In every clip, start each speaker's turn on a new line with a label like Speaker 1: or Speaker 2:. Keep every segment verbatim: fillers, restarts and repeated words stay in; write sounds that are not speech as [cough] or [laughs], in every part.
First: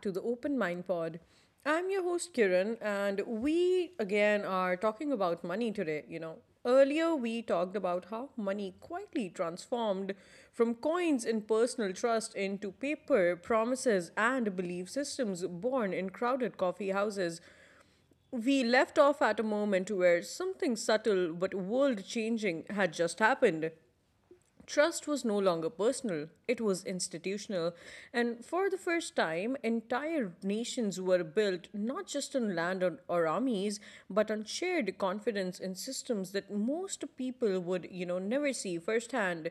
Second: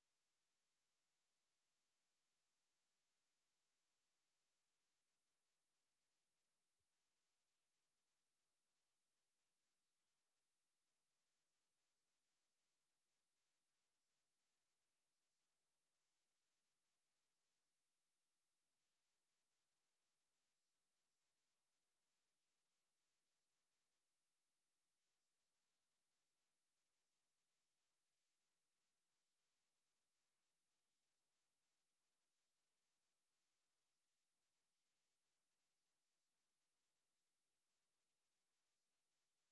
Speaker 1: to the Open Mind Pod. I'm your host Kiran, and we again are talking about money today. You know, earlier we talked about how money quietly transformed from coins and personal trust into paper, promises, and belief systems born in crowded coffee houses. We left off at a moment where something subtle but world changing had just happened. Trust was no longer personal, it was institutional. And for the first time, entire nations were built not just on land or, or armies, but on shared confidence in systems that most people would, you know, never see firsthand.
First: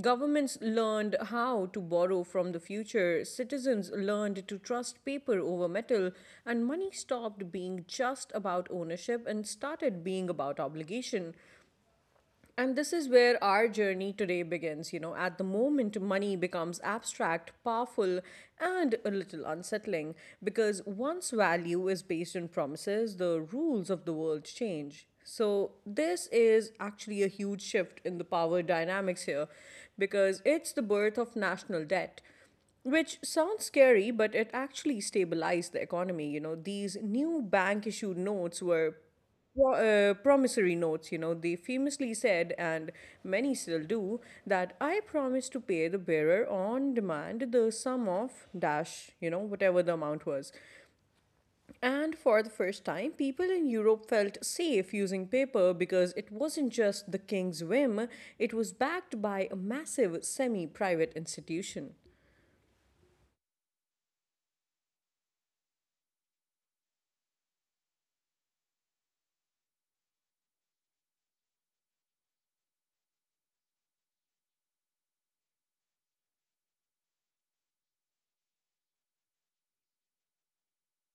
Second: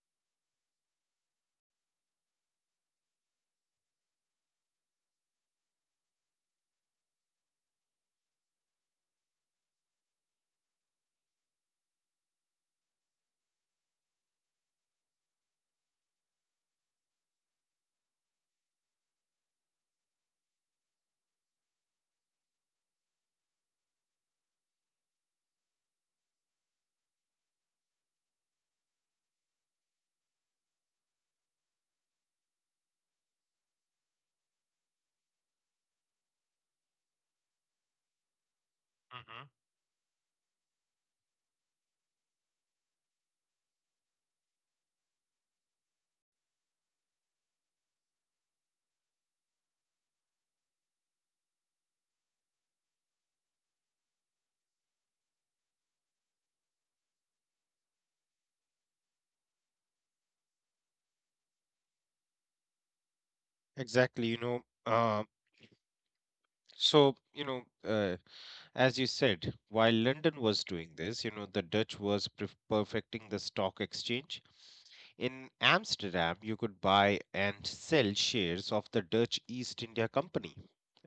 Speaker 1: Governments learned how to borrow from the future, citizens learned to trust paper over metal, and money stopped being just about ownership and started being about obligation. And this is where our journey today begins. You know, at the moment, money becomes abstract, powerful, and a little unsettling because once value is based on promises, the rules of the world change. So, this is actually a huge shift in the power dynamics here because it's the birth of national debt which sounds scary but it actually stabilized the economy you know these new bank issued notes were
Speaker 2: Mhm.
Speaker 1: pro- uh, promissory notes, you know, they famously said, and many still do, that I promise to pay the bearer on demand the sum of dash, you know, whatever the amount was. And for the first time, people in Europe felt safe using paper because it wasn't just the king's whim, it was backed by a massive semi private institution.
Speaker 2: Exactly, you know. Uh, so, you know, uh, as you said, while London was doing this, you know, the Dutch was perf- perfecting the stock exchange. In Amsterdam, you could buy and sell shares of the Dutch East India Company.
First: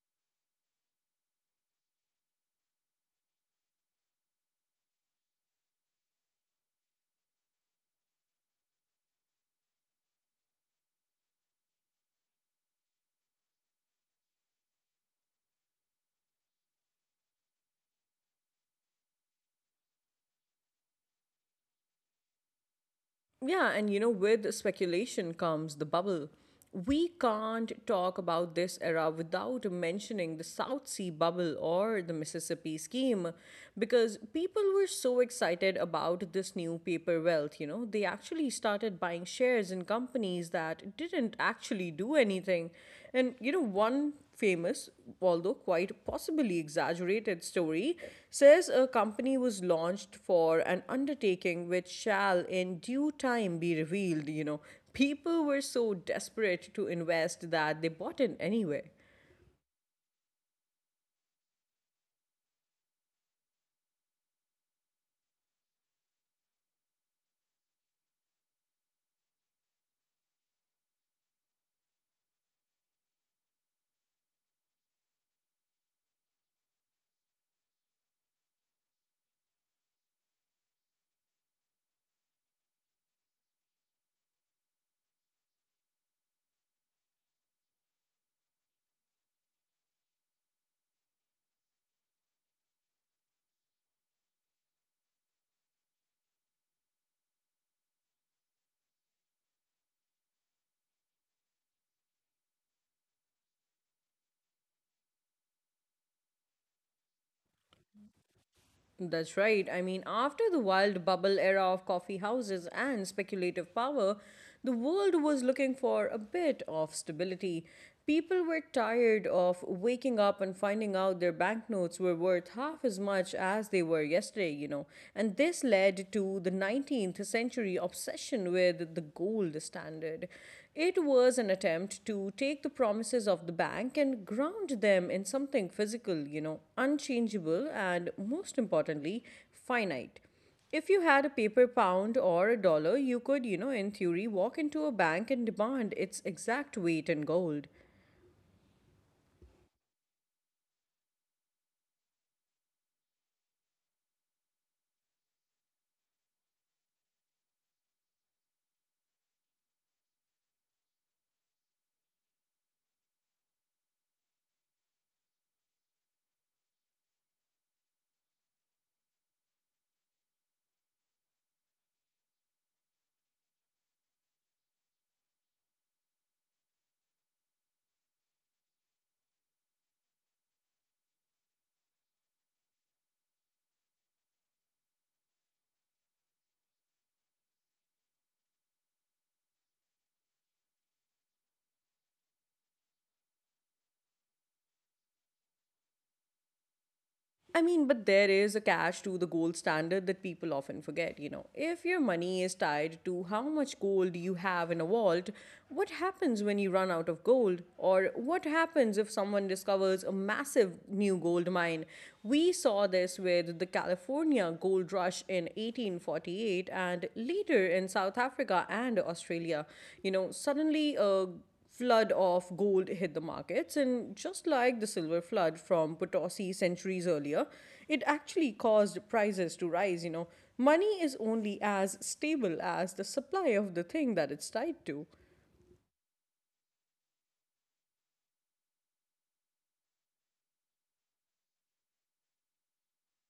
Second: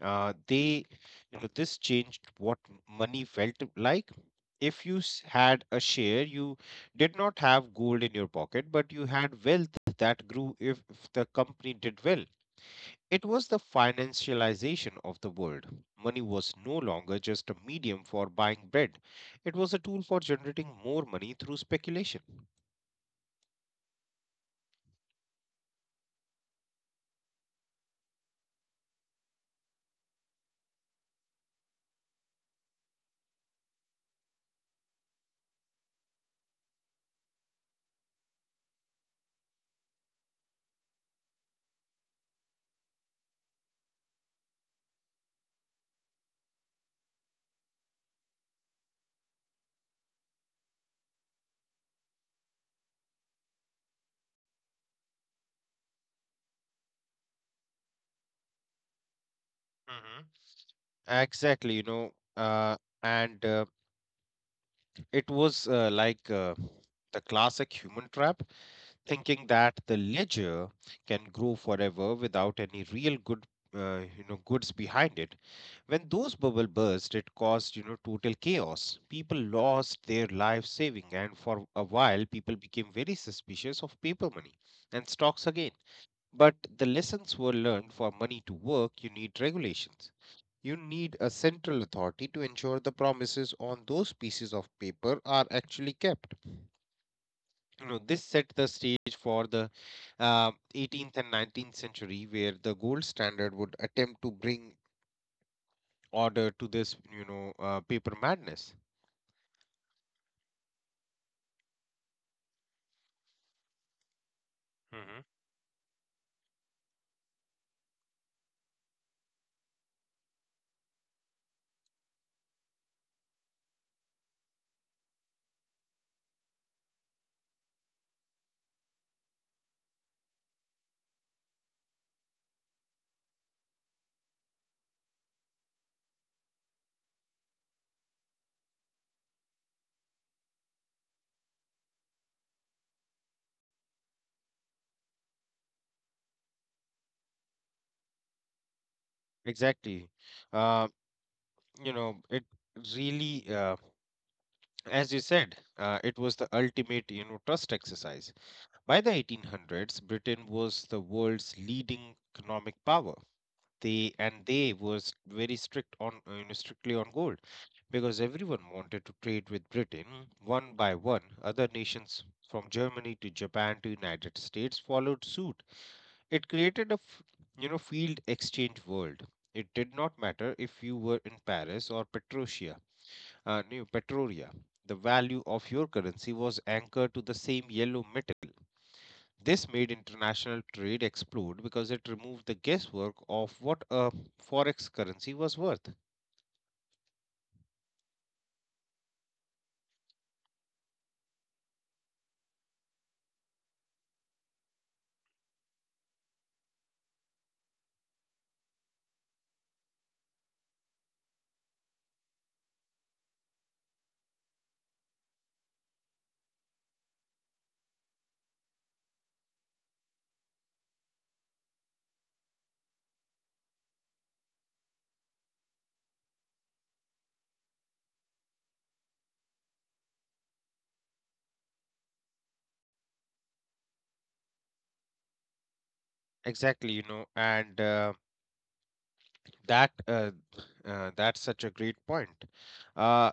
Speaker 2: Uh, they, you know, this changed what m- money felt like. If you s- had a share, you did not have gold in your pocket, but you had wealth that grew if if the company did well. It was the financialization of the world. Money was no longer just a medium for buying bread, it was a tool for generating more money through speculation.
Speaker 1: Yeah, and you know, with speculation comes the bubble. We can't talk about this era without mentioning the South Sea bubble or the Mississippi scheme because people were so excited about this new paper wealth. You know, they actually started buying shares in companies that didn't actually do anything and you know, one famous, although quite possibly exaggerated story says a company was launched for an undertaking which shall in due time be revealed. You know, people were so desperate to invest that they bought in anyway.
Speaker 2: Mhm. Exactly, you know, uh, and uh, It was uh, like uh, the classic human trap, thinking that the ledger can grow forever without any real good, uh, you know, goods behind it. When those bubble burst, it caused you know total chaos. People lost their life saving, and for a while, people became very suspicious of paper money and stocks again. But the lessons were learned. For money to work, you need regulations, you need a central authority to ensure the promises on those pieces of paper are actually kept. You know, this set the stage for the uh, eighteenth and nineteenth century, where the gold standard would attempt to bring order to this, you know, uh, paper madness.
Speaker 1: That's right. I mean, after the wild bubble era of coffee houses and speculative power, the world was
Speaker 2: Hmm.
Speaker 1: looking for a bit of stability. People were tired of waking up and finding out their banknotes were worth half as much as they were yesterday, you know. And this led to the nineteenth century obsession with the gold standard. It was an attempt to take the promises of the bank and ground them in something physical, you know, unchangeable and most importantly, finite. If you had a paper pound or a dollar, you could, you know, in theory, walk into a bank and demand its exact weight in gold.
Speaker 2: Exactly. Uh, you know, it really, uh, as you said, uh, it was the ultimate, you know, trust exercise. By the eighteen hundreds, Britain was the world's leading economic power. They and they was very strict on uh, you know, strictly on gold because everyone wanted to trade with Britain. One by one, other nations from Germany to Japan to United States followed suit. It created a f- you know field exchange world. It did not matter if you were in Paris or Petrosia, uh, no, Petroria. The value of your currency was anchored to the same yellow metal. This made international trade explode because it removed the guesswork of what a forex currency was worth.
Speaker 1: I mean, but there is a catch to the gold standard that people often forget. You know, if your money is tied to how much gold you have in a vault, what happens when you run out of gold? Or what happens if someone discovers a massive new gold mine? We saw this with the California gold rush in eighteen forty-eight and later in South Africa and Australia. You know, suddenly, a flood of gold hit the markets, and just like the silver flood from Potosi centuries earlier, it actually caused prices to rise. You know, money is only as stable as the supply of the thing that it's tied to.
Speaker 2: Exactly, you know, and uh, that uh, uh, That's such a great point. Uh,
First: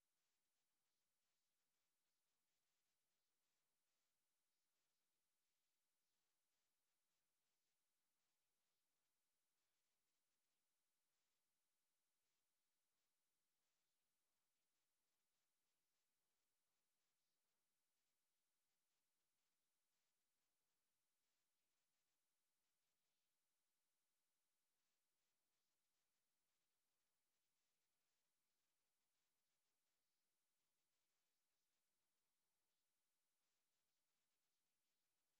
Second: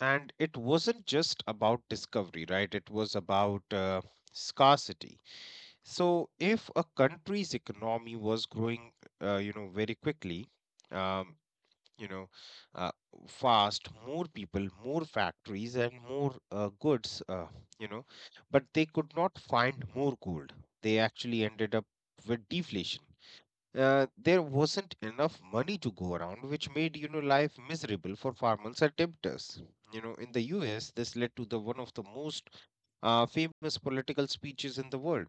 Speaker 2: and it wasn't just about discovery, right? It was about uh, scarcity. So if a country's economy was growing, uh, you know, very quickly. Um, you know uh, Fast, more people, more factories, and more uh, goods, uh, you know but they could not find more gold. They actually ended up with deflation. Uh, there wasn't enough money to go around, which made you know life miserable for farmers and debtors. You know, in the us this led to the one of the most uh, famous political speeches in the world,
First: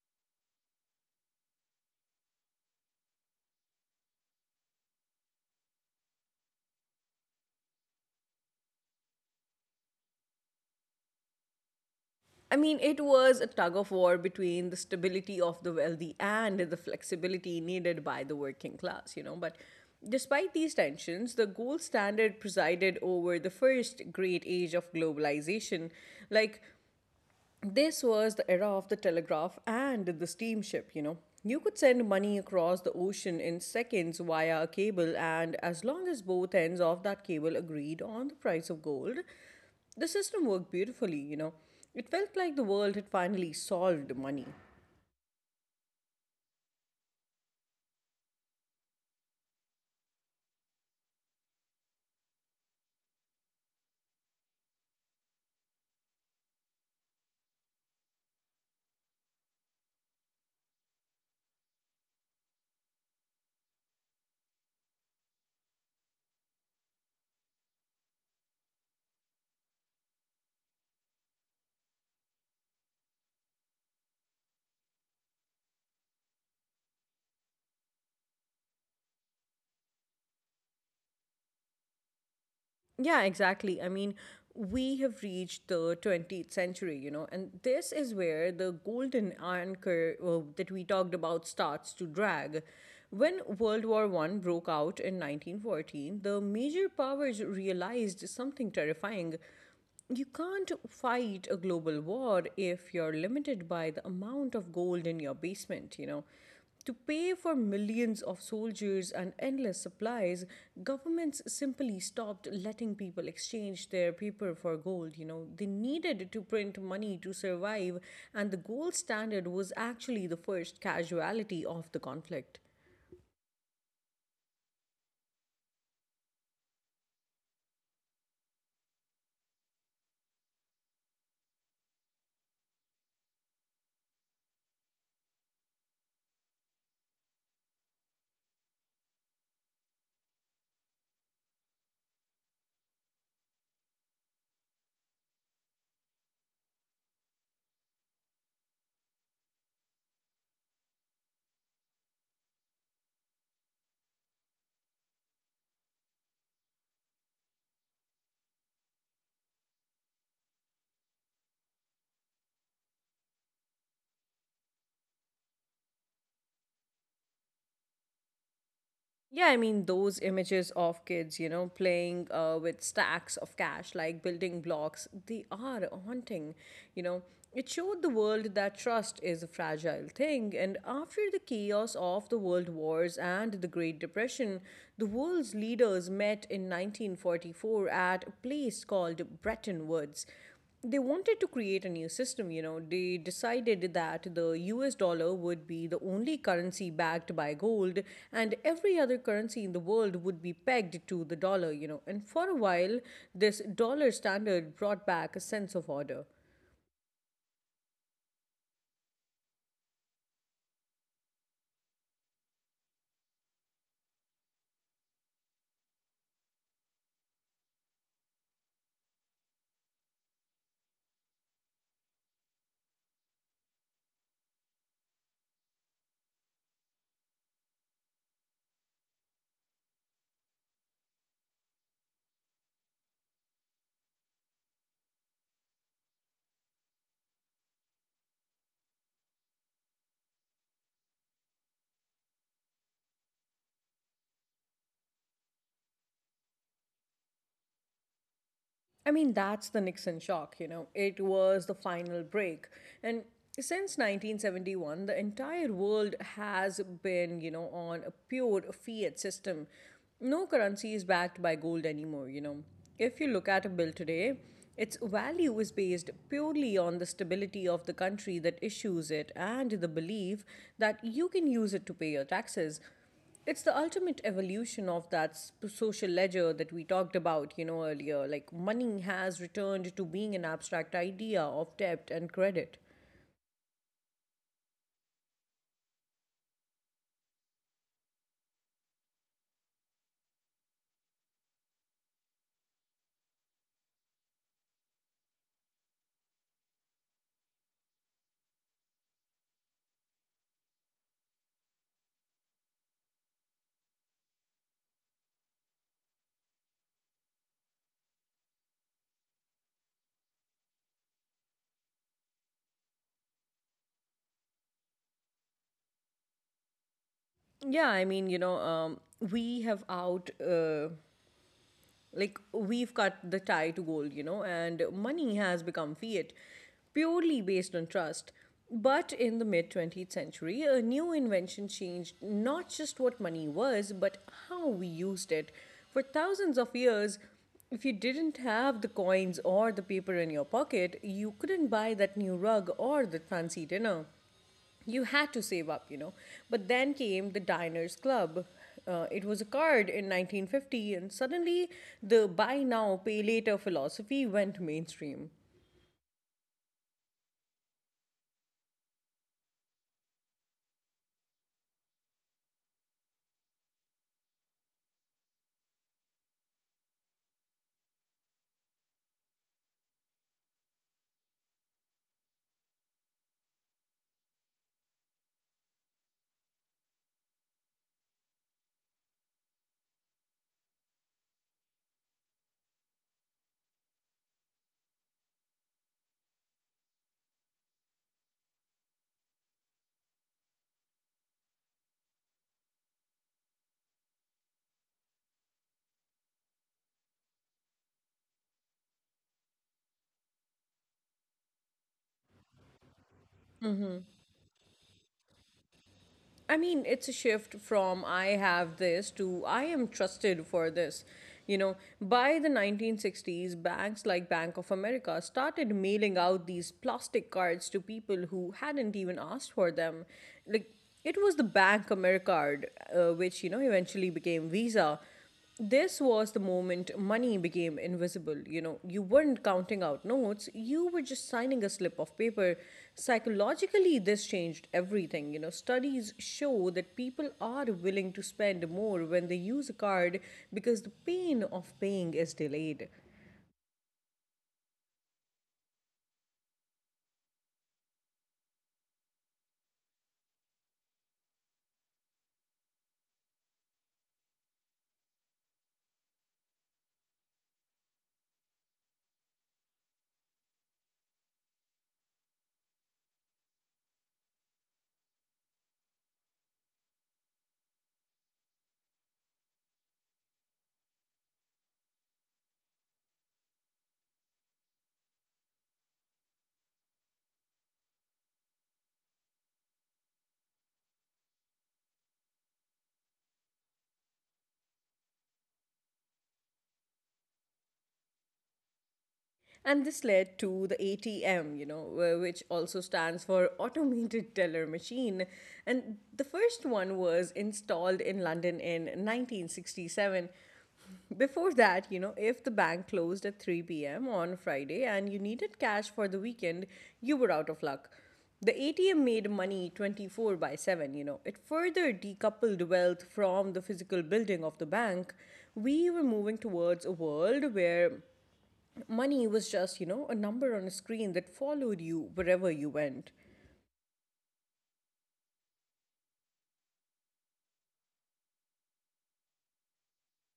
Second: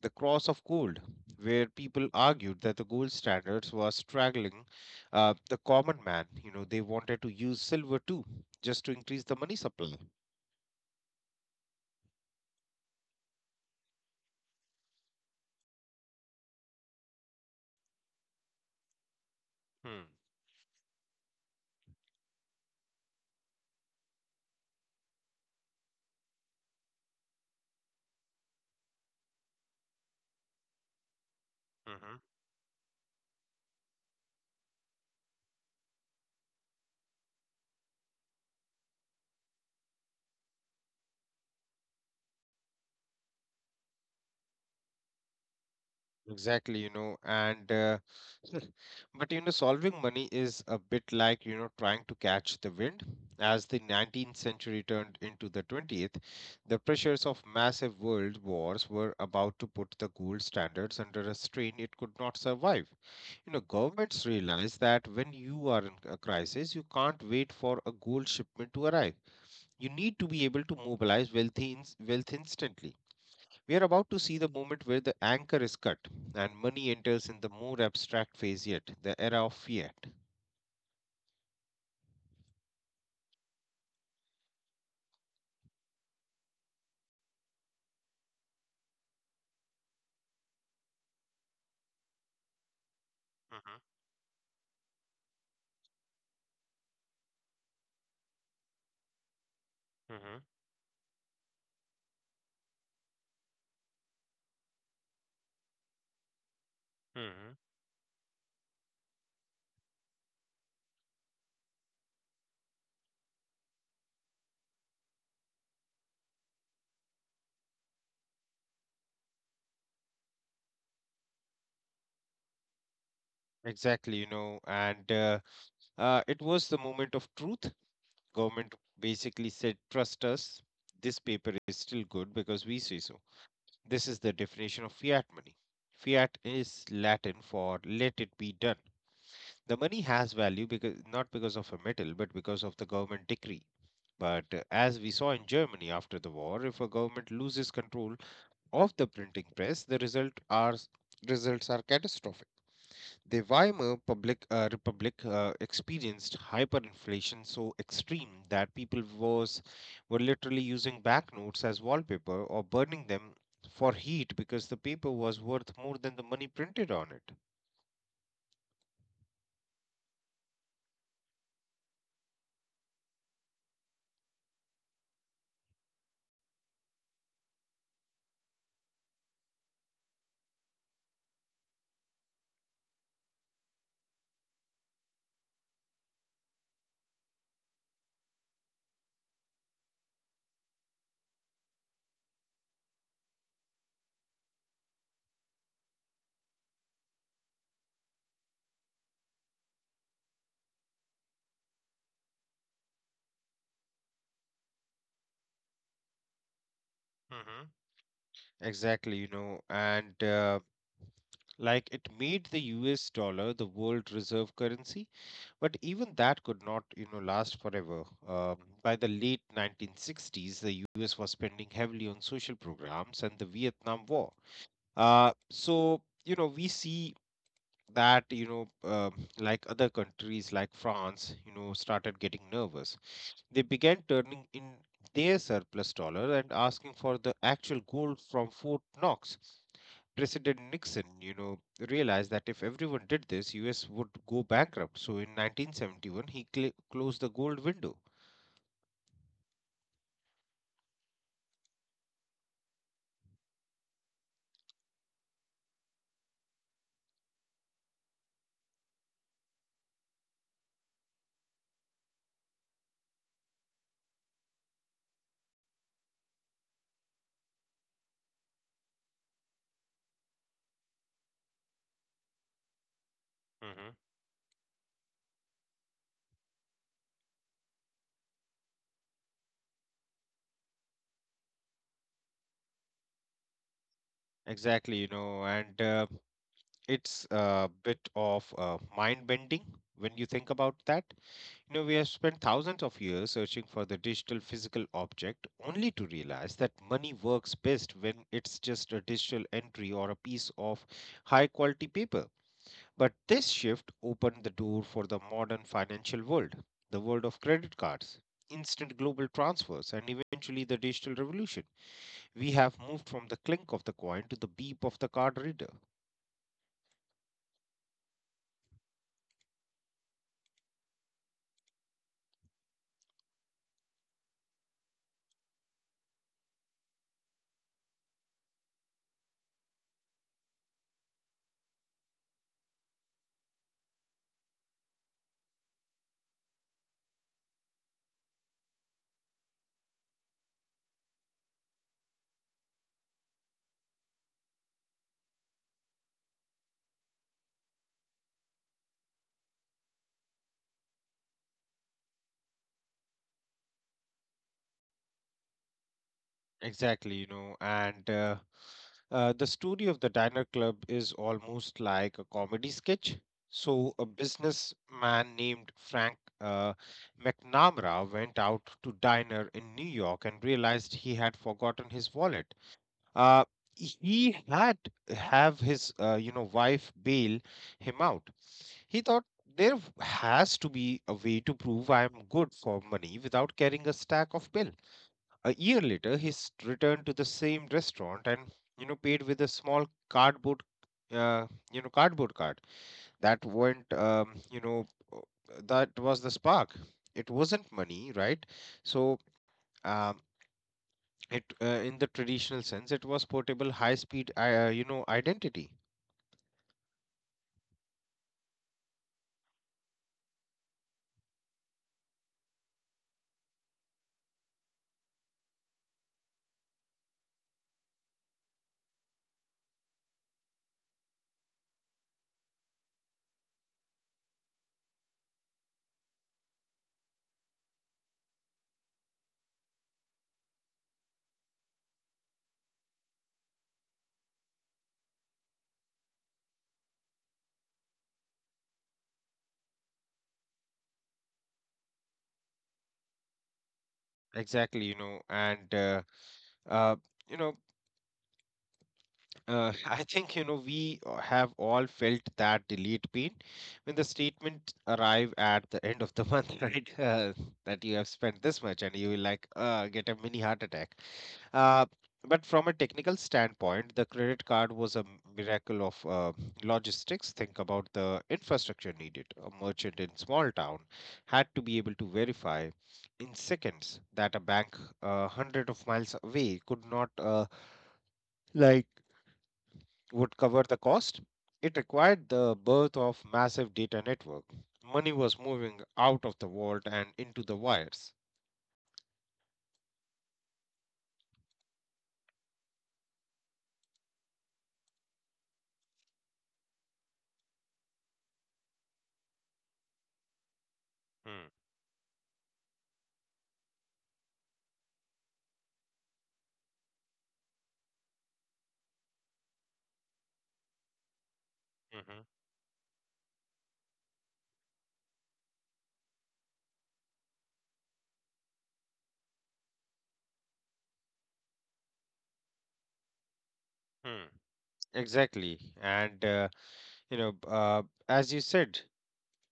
Speaker 2: the cross of gold, where people argued that the gold standards were straggling uh, the common man. You know, they wanted to use silver too, just to increase the money supply.
Speaker 1: I mean, it was a tug of war between the stability of the wealthy and the flexibility needed by the working class, you know. But
Speaker 2: Hmm.
Speaker 1: despite these tensions, the gold standard presided over the first great age of globalization. Like, this was the era of the telegraph and the steamship, you know. You could send
Speaker 2: Mm-hmm.
Speaker 1: money across the ocean in seconds via a cable, and as long as both ends of that cable agreed on the price of gold, the system worked beautifully, you know. It felt like the world had finally solved money.
Speaker 2: Exactly, you know, and uh, [laughs] But you know, solving money is a bit like you know trying to catch the wind. As the nineteenth century turned into the twentieth, the pressures of massive world wars were about to put the gold standards under a strain it could not survive. You know, governments realize that when you are in a crisis, you can't wait for a gold shipment to arrive. You need to be able to mobilize wealth, in, wealth instantly. We are about to see the moment where the anchor is cut and money enters in the more abstract phase yet, the era of fiat.
Speaker 1: Yeah, exactly. I mean, we have reached the twentieth century, you know, and this is where the golden anchor uh, that we talked about starts to drag. When
Speaker 2: Mm-hmm,
Speaker 1: World War One broke out in nineteen fourteen, the major powers realized something terrifying. You
Speaker 2: mm-hmm,
Speaker 1: can't fight a global war if you're limited by the amount of gold in your basement, you know. To pay
Speaker 2: mm-hmm.
Speaker 1: for millions of soldiers and endless supplies, governments simply stopped letting people exchange their paper for gold. You know, they needed to print money to survive, and the gold standard was actually the first casualty of the conflict.
Speaker 2: Exactly, you know, and uh, uh, it was the moment of truth. Government basically said, "Trust us. This paper is still good because we say so." This is the definition of fiat money. Fiat is Latin for let it be done. The money has value because not because of a metal, but because of the government decree. But uh, as we saw in Germany after the war, if a government loses control of the printing press, the result are results are catastrophic. The Weimar public, uh, Republic uh, experienced hyperinflation so extreme that people was were literally using banknotes as wallpaper or burning them for heat because the paper was worth more than the money printed on it.
Speaker 1: Yeah, I mean, those images of kids, you know, playing uh, with stacks of cash, like building blocks, they are haunting. You know, it showed the world that trust is a fragile thing. And after the chaos of the world wars and the Great Depression, the world's leaders met in nineteen forty-four at a place called Bretton Woods. They wanted to create a new system, you know. They decided that the U S dollar would be the only currency backed by gold, and every other currency in the world would be pegged to the dollar, you know. And for a while, this dollar standard brought back a sense of order.
Speaker 2: Hmm. Exactly, you know, and uh, Like it made the U S dollar the world reserve currency. But even that could not, you know, last forever. Um, by the late nineteen sixties, the U S was spending heavily on social programs and the Vietnam War. Uh, so, you know, we see that, you know, um Like other countries like France, you know, started getting nervous. They began turning in their surplus dollar and asking for the actual gold from Fort Knox. President Nixon, you know, realized that if everyone did this, U S would go bankrupt. So in nineteen seventy-one, he cl- closed the gold window.
Speaker 1: I mean, that's the Nixon shock, you know. It was the final break. And since nineteen seventy-one, the entire world has been, you know, on a pure fiat system. No currency is backed by gold anymore, you know. If you look at a bill today, its value is based purely on the stability of the country that issues it and the belief that you can use it to pay your taxes. It's the
Speaker 2: Hmm.
Speaker 1: ultimate evolution of that sp- social ledger that we talked about, you know, earlier. Like money has returned to being an abstract idea of debt and credit.
Speaker 2: Exactly, you know, and uh, it's a bit of uh, mind bending when you think about that. You know, we have spent thousands of years searching for the digital physical object only to realize that money works best when it's just a digital entry or a piece of high quality paper. But this shift opened the door for the modern financial world, the world of credit cards, instant global transfers, and eventually the digital revolution. We have moved from the clink of the coin to the beep of the card reader.
Speaker 1: Yeah, I mean, you know, um, we have out uh, like, we've cut the tie to gold, you know, and money has become fiat, purely based on trust. But in the mid twentieth century, a new invention changed not just what money was, but how we used it. For thousands of years, if you didn't have the coins or the paper in your pocket, you couldn't buy that new rug or the fancy dinner. You had to save up, you know. But then came the Diners Club. Uh, it was a card in nineteen fifty, and suddenly the buy now, pay later philosophy went mainstream.
Speaker 2: Exactly, you know, and uh, uh, the story of the Diner Club is almost like a comedy sketch. So, a businessman named Frank uh, McNamara went out to diner in New York and realized he had forgotten his wallet. uh, he had have his uh, you know wife bail him out. He thought there has to be a way to prove I am good for money without carrying a stack of bill. A year later he s- returned to the same restaurant and you know paid with a small cardboard uh, you know cardboard card. That went um, you know uh, that was the spark. It wasn't money, right? so um, it uh, In the traditional sense, it was portable, high speed, uh, you know, identity.
Speaker 1: I mean, it's a shift from I have this to I am trusted for this. You know, by the nineteen sixties, banks like Bank of America started mailing out these plastic cards to people who hadn't even asked for them. Like, it was the Bank Americard, uh, which, you know, eventually became Visa. This was the moment money became invisible. You know, you weren't counting out notes, you were just signing a slip of paper. Psychologically, this changed everything. You know, studies show that people are willing to spend more when they use a card because the pain of paying is delayed.
Speaker 2: Exactly, you know, and uh, uh, you know, uh, [laughs] I think you know we uh, have all felt that delete pain when the statement arrive at the end of the month, [laughs] right? Uh, that you have spent this much, and you will like uh, get a mini heart attack. Uh, but from a technical standpoint, the credit card was a miracle of uh, logistics. Think about the infrastructure needed. A merchant in small town had to be able to verify in seconds that a bank uh, hundred of miles away could not uh, like would cover the cost. It required the birth of massive data network. Money was moving out of the vault and into the wires.
Speaker 1: And this led to the A T M, you know, wh- which also stands for Automated Teller Machine. And the first one was installed in London in nineteen sixty-seven. Before that, you know, if
Speaker 2: Hmm.
Speaker 1: the bank closed at three p m on Friday and you needed cash for the weekend, you were out of luck. The A T M made money twenty-four by seven, you know. It further decoupled wealth
Speaker 2: Hmm.
Speaker 1: from the physical building of the bank. We were moving towards a world where money was just, you know, a number on a screen that followed you wherever you went.
Speaker 2: Hmm. Exactly. And uh, you know uh, As you said,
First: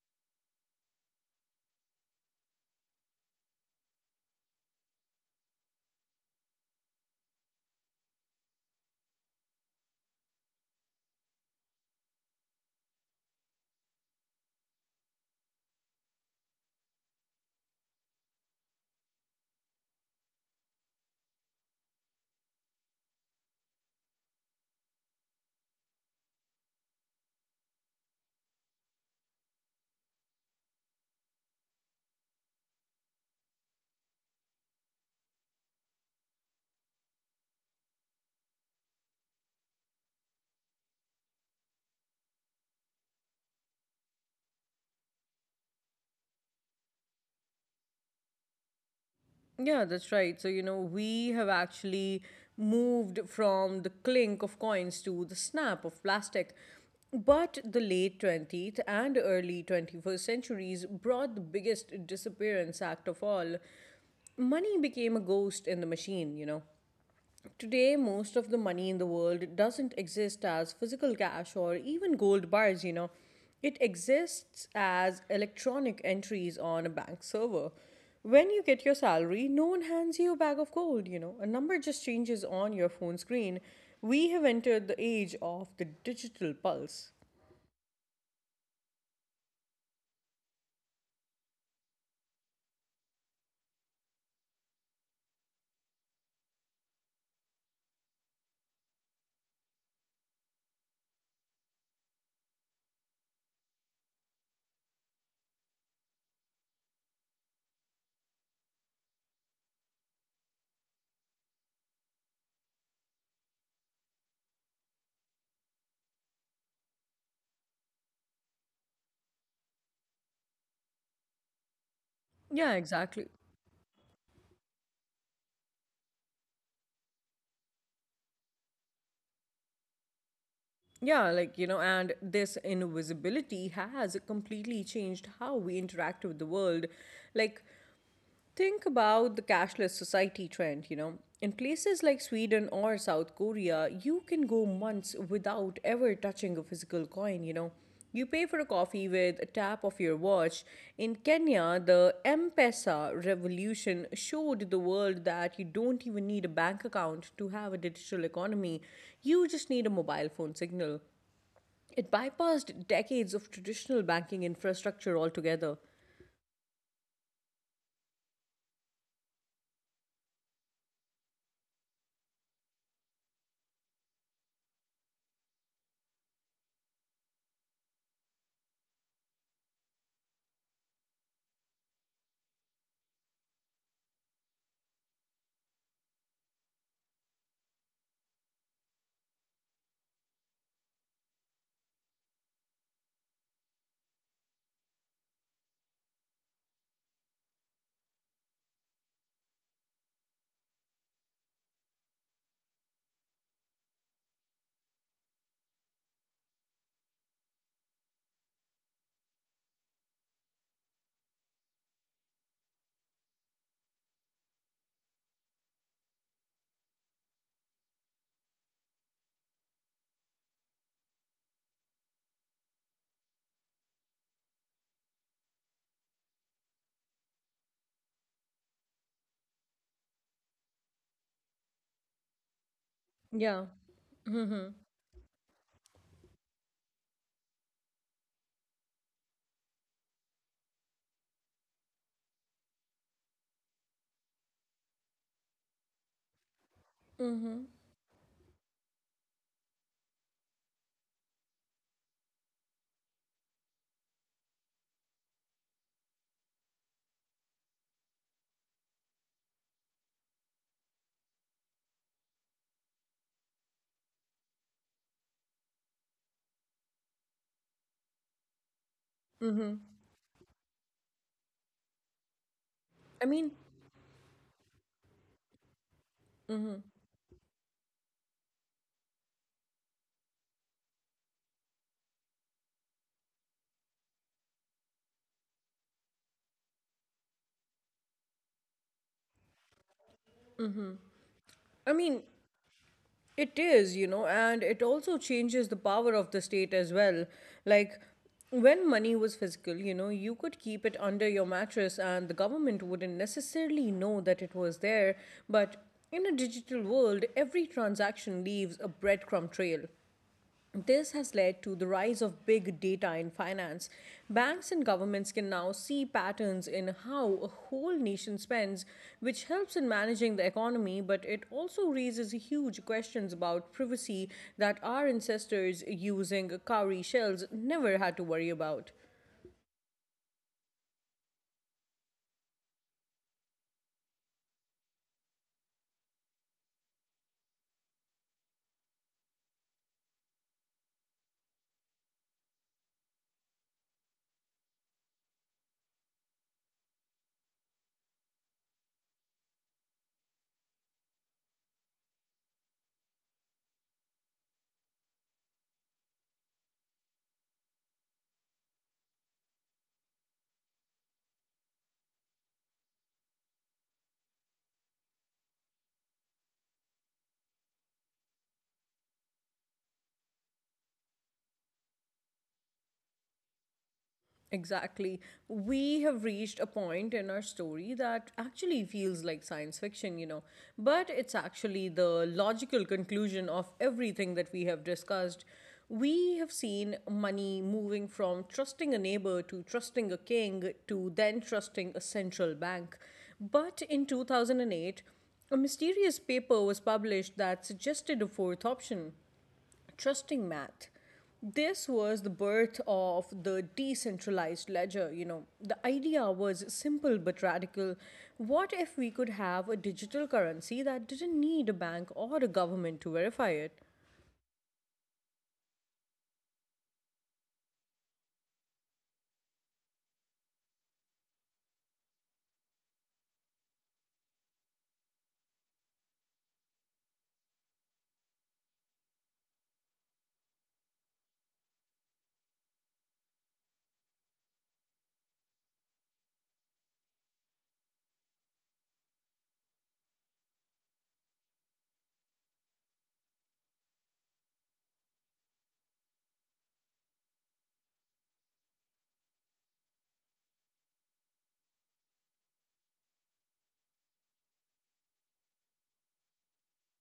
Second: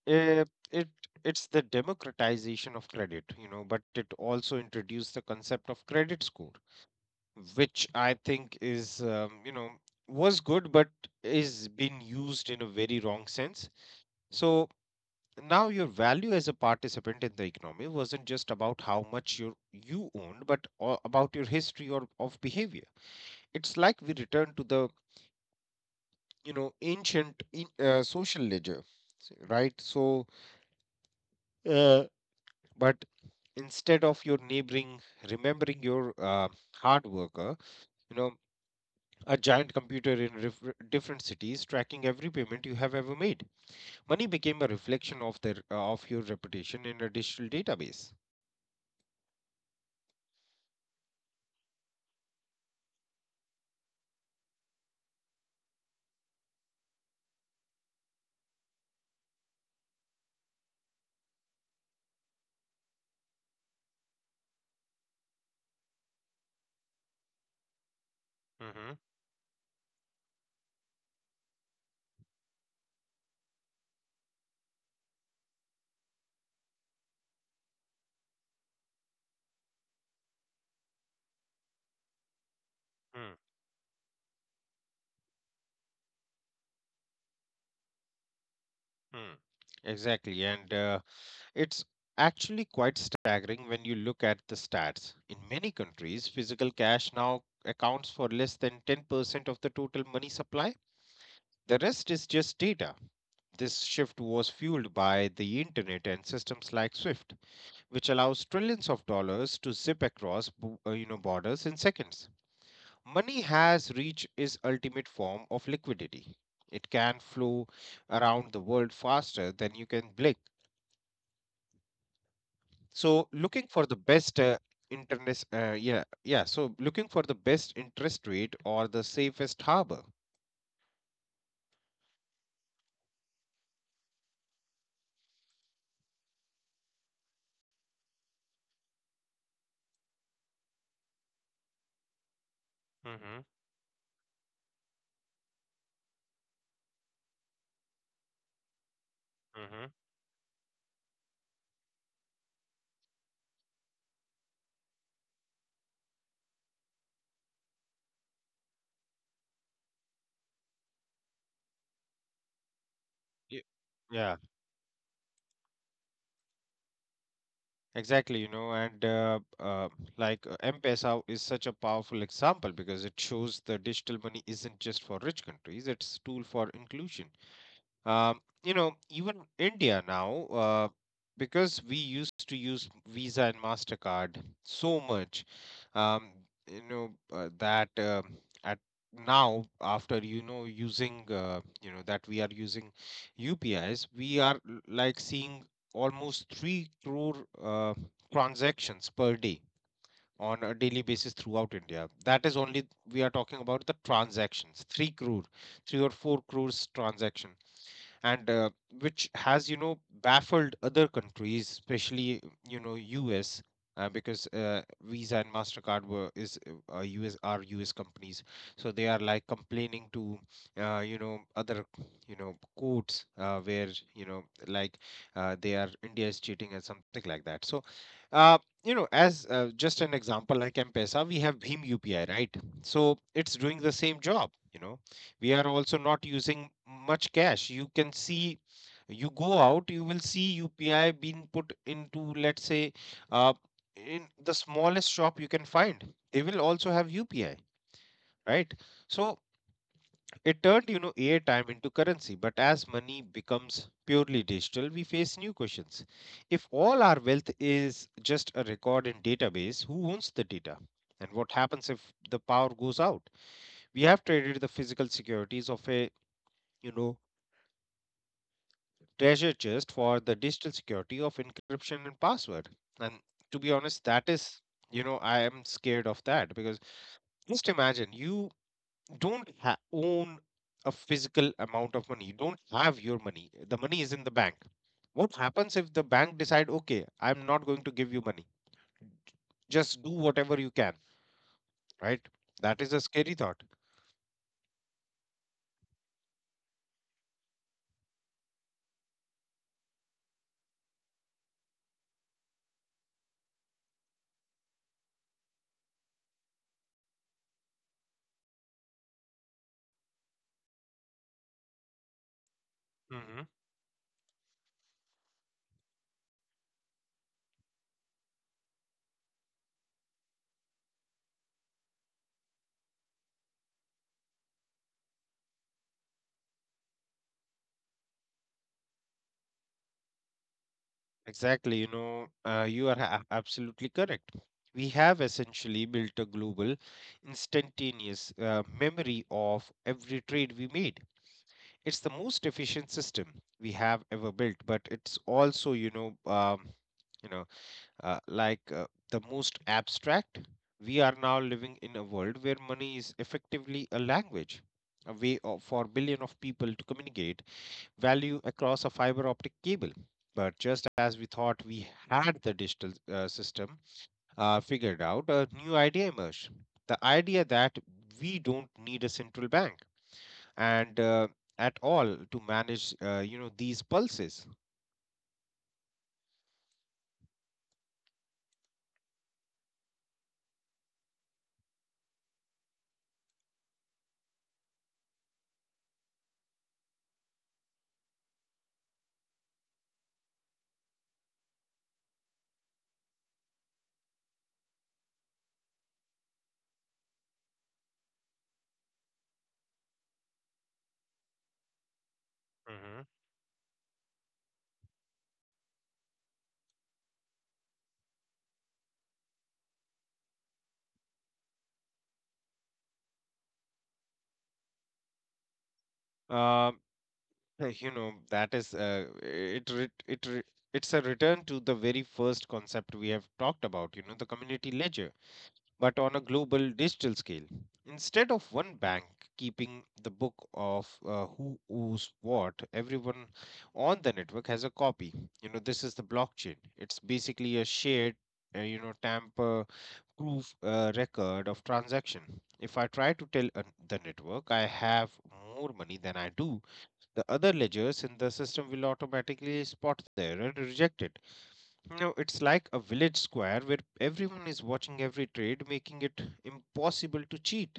Speaker 2: it, it it's the democratization of credit, you know but it also introduced the concept of credit score, which I think is um, you know was good but is being used in a very wrong sense. So now your value as a participant in the economy wasn't just about how much you you owned but a- about your history or of behavior. It's like we return to the you know ancient in, uh, social ledger s- right? so uh, but instead of your neighboring remembering your uh, hard worker, you know a giant computer in ref- different cities tracking every payment you have ever made, money became a reflection of their uh, of your reputation in a digital database.
Speaker 1: Yeah, that's right. So, you know, we have actually moved from the clink of coins to the snap of plastic. But the late twentieth and early twenty-first centuries brought the biggest disappearance act of all. Money became a ghost in the machine, you know. Today, most of
Speaker 2: Mm-hmm.
Speaker 1: the money in the world doesn't exist as physical cash or even gold bars, you know. It exists as electronic entries on a bank server. When you get your salary, no one hands you a bag of gold, you know. A number just changes on your phone screen. We have entered the age of the digital pulse.
Speaker 2: Mm-hmm. Exactly. And uh, It's actually quite staggering when you look at the stats. In many countries, physical cash now accounts for less than ten percent of the total money supply. The rest is just data. This shift was fueled by the internet and systems like SWIFT, which allows trillions of dollars to zip across bo- uh, you know borders in seconds. Money has reached its ultimate form of liquidity. It can flow around the world faster than you can blink, so
Speaker 1: Yeah,
Speaker 2: looking for the
Speaker 1: exactly.
Speaker 2: best uh, interest uh, yeah yeah so looking for the best interest rate or the safest harbor.
Speaker 1: Yeah, like, you know, and this invisibility has completely changed how we interact with the world. Like, think about the cashless society trend, you know. In places like
Speaker 2: Mm-hmm.
Speaker 1: Sweden or South Korea, you can go months without ever touching a physical coin, you know. You pay for a
Speaker 2: Mm-hmm.
Speaker 1: coffee with a tap of your watch. In Kenya, the M-Pesa revolution showed the world that you don't even need a bank account to have a digital economy. You just need a mobile phone signal. It
Speaker 2: Ye-
Speaker 1: bypassed decades of
Speaker 2: yeah
Speaker 1: traditional banking infrastructure altogether.
Speaker 2: exactly, you know and uh, uh, like uh, M-Pesa is such a powerful example because it shows the digital money isn't just for rich countries, it's tool for inclusion. Um, you know, even India now, uh, because we used to use Visa and MasterCard so much, um, you know, uh, that uh, at now after you know using uh, you know that we are using U P Is, we are l- like seeing almost three crore uh, transactions per day on a daily basis throughout India. That is only we are talking about the transactions, three crore, three or four crores transaction and uh, which has, you know, baffled other countries, especially, you know, US, uh, because uh, Visa and MasterCard were is uh, uh, us are US companies. So they are like complaining to, uh, you know, other, you know, courts, uh, where, you know, like, uh, they are, India is cheating and something like that. So uh, you know, as, uh, just an example, like M-Pesa, we have bhim U P I, right? So it's doing the
Speaker 1: Yeah.
Speaker 2: same job, you know. We are also not using much cash. You can see, you go out, you will see U P I being put into, let's say, uh, in the smallest shop you can find. They will also have U P I,
Speaker 1: Mm-hmm.
Speaker 2: right? So it turned, you know, airtime into currency. But as money becomes purely digital, we face new questions. If all our wealth is just a record in database, who owns the data? And what happens if the power goes out? We have traded the physical securities of a, you know, treasure
Speaker 1: Mm-hmm.
Speaker 2: chest for the digital security of encryption and password. And
Speaker 1: I
Speaker 2: to be
Speaker 1: mean,
Speaker 2: honest, that is, you know, I am scared of that because just imagine you don't ha- own a physical amount of money. You don't have your money. The money is in the bank. What happens if the bank decide, okay, I'm not going to give you money. Just do whatever you can, right? That
Speaker 1: I
Speaker 2: is a
Speaker 1: mean,
Speaker 2: scary thought.
Speaker 1: it is, you know, and it also changes the power of the state as well. Like, when money was physical, you know, you could keep it under your mattress and the government wouldn't necessarily know that it was there. But in a digital world, every transaction leaves a breadcrumb trail. This has led to the rise of big data in finance. Banks and governments can now see patterns in how a whole nation spends, which helps in managing the economy, but it also raises huge questions about privacy that our ancestors using cowrie shells never had to worry about.
Speaker 2: Exactly, you know, uh, you are a- absolutely correct. We have essentially built a global, instantaneous uh, memory of every trade we made. It's the most efficient system we have ever built, but it's also, you know, um, you know, uh, like uh, the most abstract. We are now living in a world where money is effectively a language, a way of, for billion of people to communicate value across a fiber optic cable. But just as we thought we had the digital uh, system uh, figured out, a new idea emerged. The idea that we don't need a central bank and uh, at all to manage, uh, you know, these pulses.
Speaker 1: Exactly. We have reached a point in our story that actually feels like science fiction, you know, but it's actually the logical conclusion of everything that we have discussed. We have seen money moving from trusting a neighbor to trusting a king to then trusting a central bank. But in two thousand eight, a mysterious paper was published that suggested a fourth option, trusting math. This
Speaker 2: hmm
Speaker 1: was the birth of the decentralized ledger. You know, the idea was simple but radical. What if we could have a digital currency that didn't need a bank or a government to verify it?
Speaker 2: Um, you know, that is uh, it, re- it, re- it's a return to the very first concept we have talked about, you know, the community ledger but on a global digital scale. Instead of one bank keeping the book of uh, who owes what, everyone on the network has a copy. You know, this is the blockchain. It's basically a shared, uh, you know, tamper proof uh, record of transaction. If I try to tell an- The network I have more money than I do, the other ledgers in the system will automatically spot the error and reject it. No, it's like a village square where everyone is watching every trade, making it impossible to cheat.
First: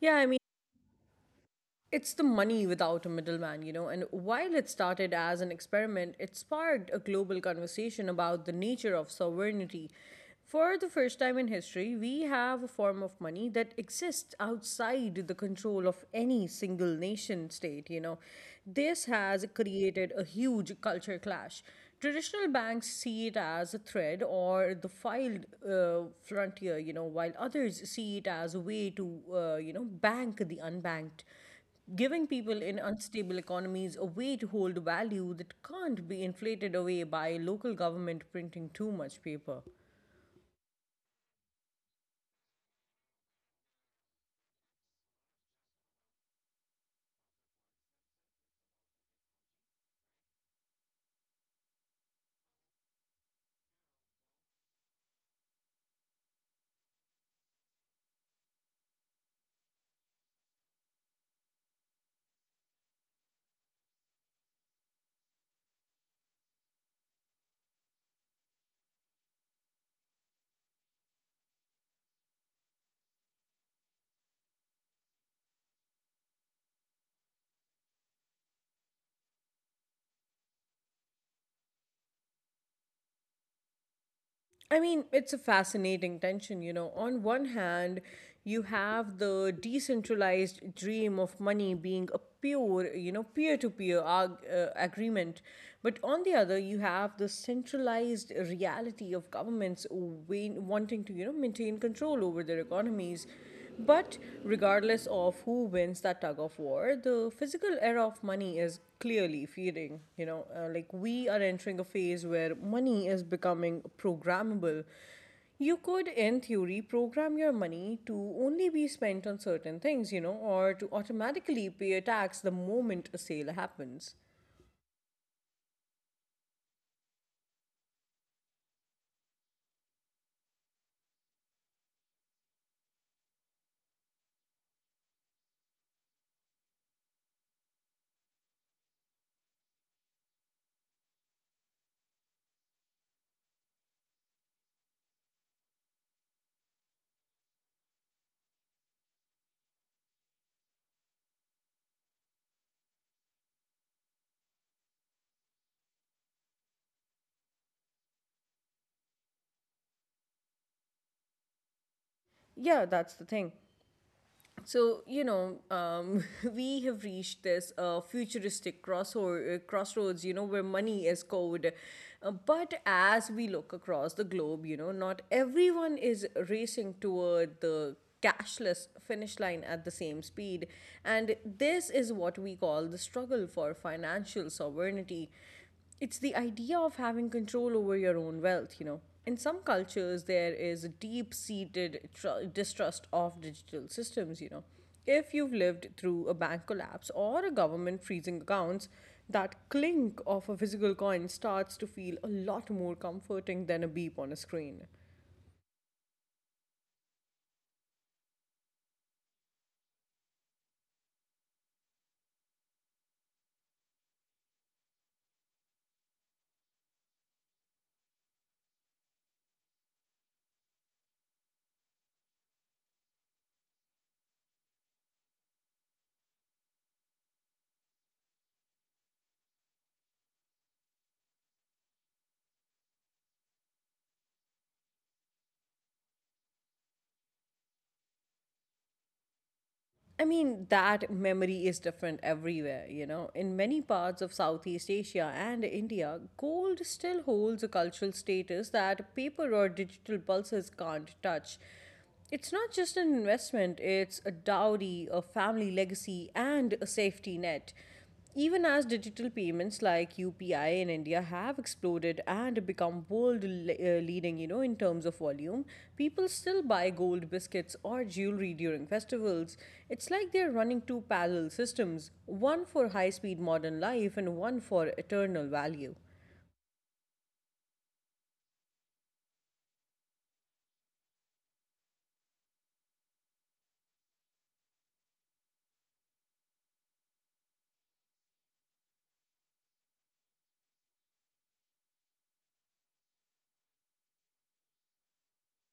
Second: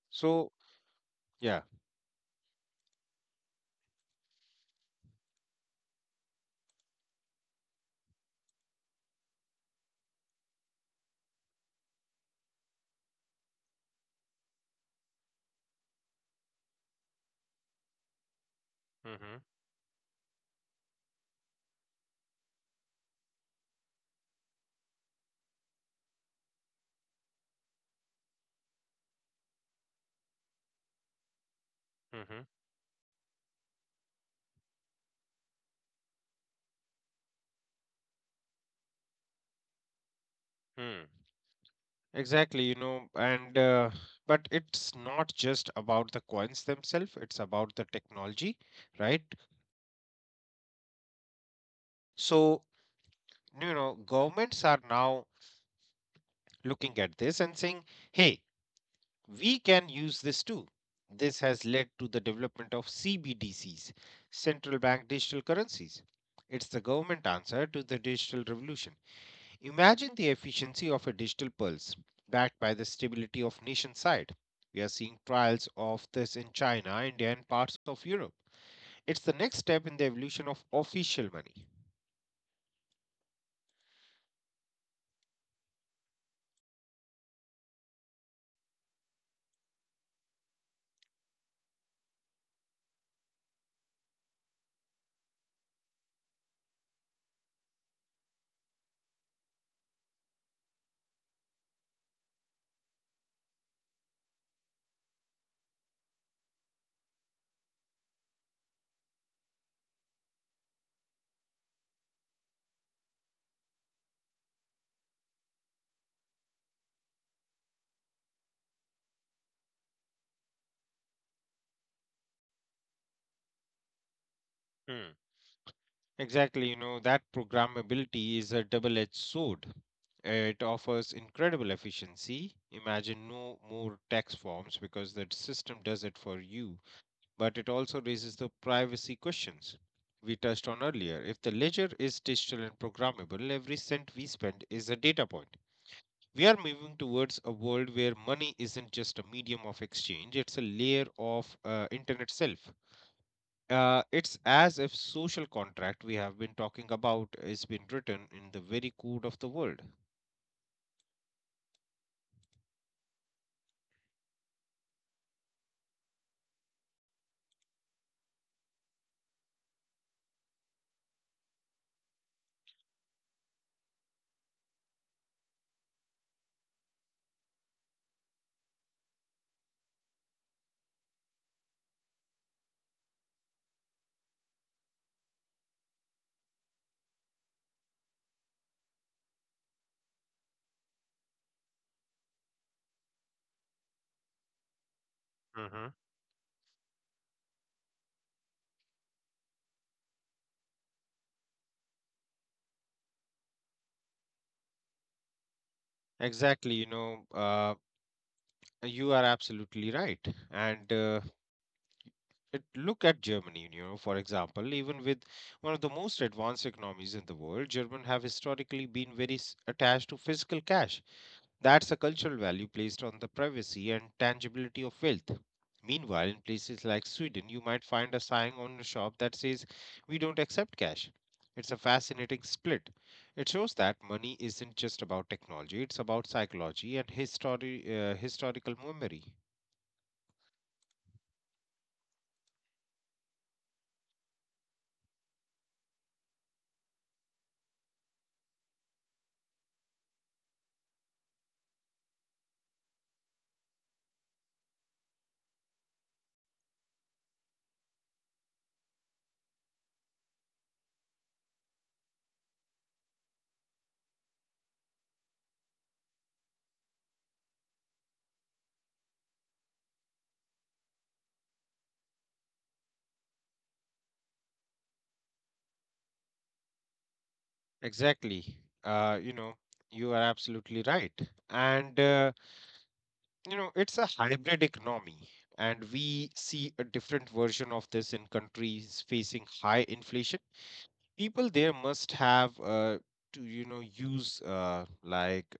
Speaker 1: Yeah, I mean,
Speaker 2: So, yeah.
Speaker 1: it's the money without a middleman, you know. And while it started as an experiment, it sparked a global conversation about the nature of sovereignty. For the first time in history, we have a form of money that exists outside the control of any single nation state, you know. This has created a huge culture clash. Traditional banks see it as a threat or the filed uh, frontier, you know, while others see it as a way to, uh, you know, bank the unbanked, giving
Speaker 2: Mm-hmm.
Speaker 1: people in unstable economies a way to hold value that can't be inflated away by local government printing too much paper.
Speaker 2: hmm exactly, you know, and uh, but it's not just about the coins themselves, it's about the technology, right? So, you know, governments are now looking at this and saying, hey, we can use this too. This has led to the development of C B D Cs, central bank digital currencies. It's the government answer to the digital revolution. Imagine the efficiency of a digital pulse backed by the stability of nation side. We are seeing trials of this in China, India, and parts of Europe. It's the next step in the evolution of official money.
Speaker 1: I mean, it's a fascinating tension, you know. On one hand, you have the decentralized dream of money being a pure, you know, peer to peer agreement. But on the other, you have the centralized reality of governments wa- wanting to, you know, maintain control over their economies. But regardless of who wins that tug of war, the physical era of money is clearly fading. You know, uh, like we are entering a phase where money is becoming programmable. You could, in theory, program your money to only be spent on certain things, you know, or to automatically pay a tax the moment a sale happens.
Speaker 2: Hmm. Exactly, you know, that programmability is a double edged sword. It offers incredible efficiency. Imagine no more tax forms because the system does it for you. But it also raises the privacy questions we touched on earlier. If the ledger is digital and programmable, every cent we spend is a data point. We are moving towards a world where money isn't just a medium of exchange, it's a layer of uh, internet self. Uh, it's as if social contract we have been talking about is been written in the very code of the world.
Speaker 1: Yeah, that's the thing. So, you know, um, [laughs] we have reached this uh, futuristic crossroad, uh, crossroads, you know, where money is code. Uh, but as we look across the globe, you know, not everyone is racing toward the cashless finish line at the same speed. And this is what we call the struggle for financial sovereignty. It's the idea of having control over your own wealth, you know. In some cultures, there is a deep seated tr- distrust of digital systems, you know. If you've
Speaker 2: Mhm.
Speaker 1: lived through a bank collapse or a government freezing accounts, that clink of a physical coin starts to feel a lot more comforting than a beep on a screen.
Speaker 2: Exactly, you know, uh, you are absolutely right. And uh, it, Look at Germany, you know, for example, even with one of the most advanced economies in the world, Germans have historically been very s- attached to physical cash. That's a cultural value placed on the privacy and tangibility of wealth. Meanwhile, in places like Sweden, you might find a sign on a shop that says, we don't accept cash. It's a fascinating split. It shows that money isn't just about technology, it's about psychology and history, uh, historical memory.
Speaker 1: I mean, that memory is different everywhere, you know. In many parts of Southeast Asia and India, gold still holds a cultural status that paper or digital pulses can't touch. It's not just an investment, it's a dowry, a family legacy, and a safety net. Even as digital payments like U P I in India have exploded and become world le- uh, leading, you know, in terms of volume, people still buy gold biscuits or jewelry during festivals. It's like they're running two parallel systems, one for high speed modern life and one for eternal value.
Speaker 2: Exactly. Uh, you know, you are absolutely right. And, uh, you know, it's a hybrid economy. And we see a different version of this in countries facing high inflation. People there must have uh, to, you know, use uh, like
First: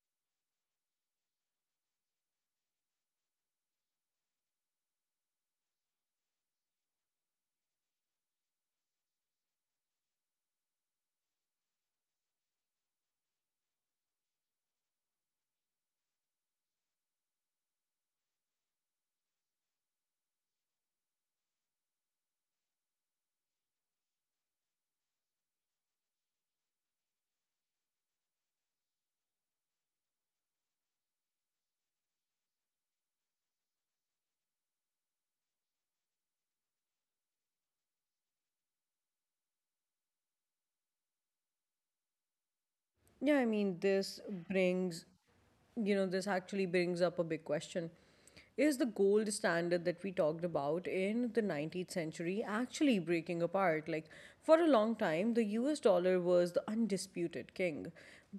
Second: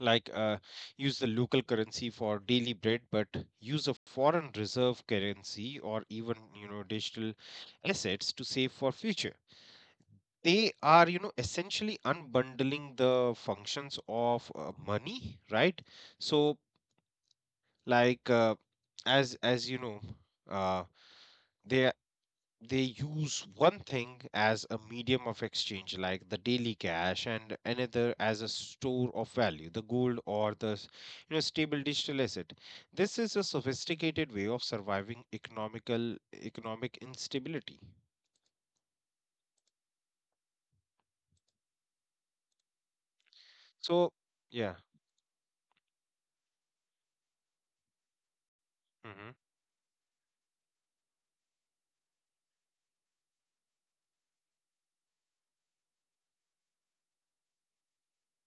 Speaker 2: like uh, use the local currency for daily bread but use a foreign reserve currency or even, you know, digital assets to save for future. They are, you know, essentially unbundling the functions of uh, money, right? So like uh, as as you know, uh, they they use one thing as a medium of exchange, like the daily cash, and another as a store of value, the gold or the s- you know, stable digital asset. This is a sophisticated way of surviving economical economic instability.
Speaker 1: Yeah, I mean,
Speaker 2: So
Speaker 1: this
Speaker 2: yeah.
Speaker 1: brings, you know, this actually brings up a big question. Is the
Speaker 2: hmm
Speaker 1: gold standard that we talked about in the nineteenth century actually breaking apart? Like, for a long time, the U S dollar was the undisputed king.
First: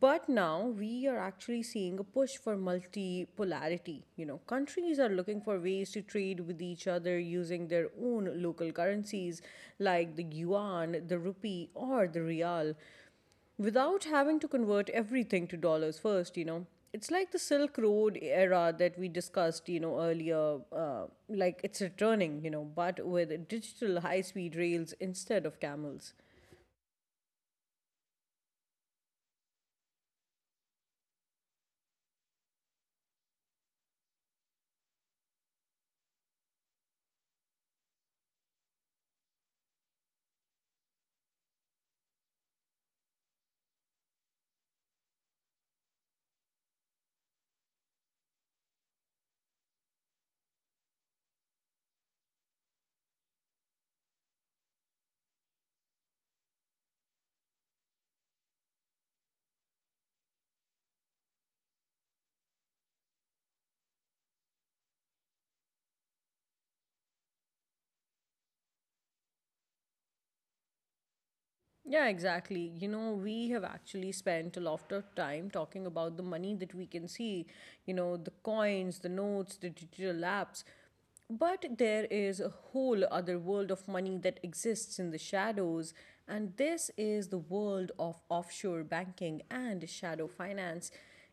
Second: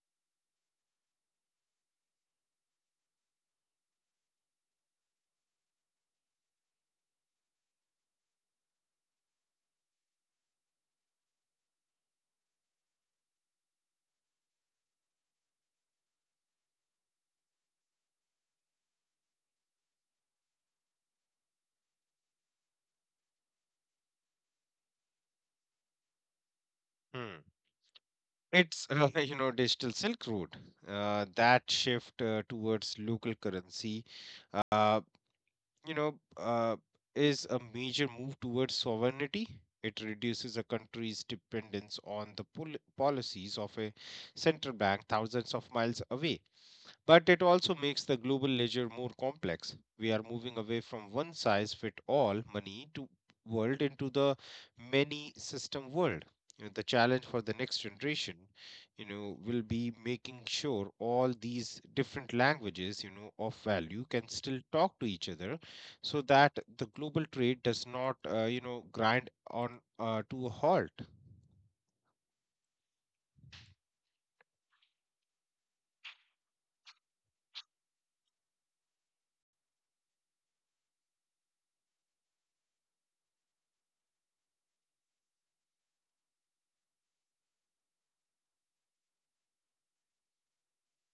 Speaker 1: But now we are actually seeing a push for multipolarity. You know, countries are looking for ways to trade with each other using their own local currencies, like the yuan, the rupee, or the real, without having to convert everything to dollars first, you know. It's like the Silk Road era that we discussed, you know, earlier. Uh, like it's returning, you know, but with digital high speed rails instead of camels.
Speaker 2: Hmm. It's uh, [laughs] you know, digital Silk Road. Uh, that shift uh, towards local currency, uh, you know, uh, is a major move towards sovereignty. It reduces a country's dependence on the pol- policies of a central bank thousands of miles away. But it also makes the global ledger more complex. We are moving away from one size fit all money to world into the many system world. You know, the challenge for the next generation, you know, will be making sure all these different languages, you know, of value can still talk to each other so that the global trade does not, uh, you know, grind on uh, to a halt.
Speaker 1: Yeah, exactly. You know, we have actually spent a lot of time talking about the money that we can see, you know, the coins, the notes, the digital apps. But there is a whole other world of money that exists in the shadows, and this is the world of offshore banking and shadow finance.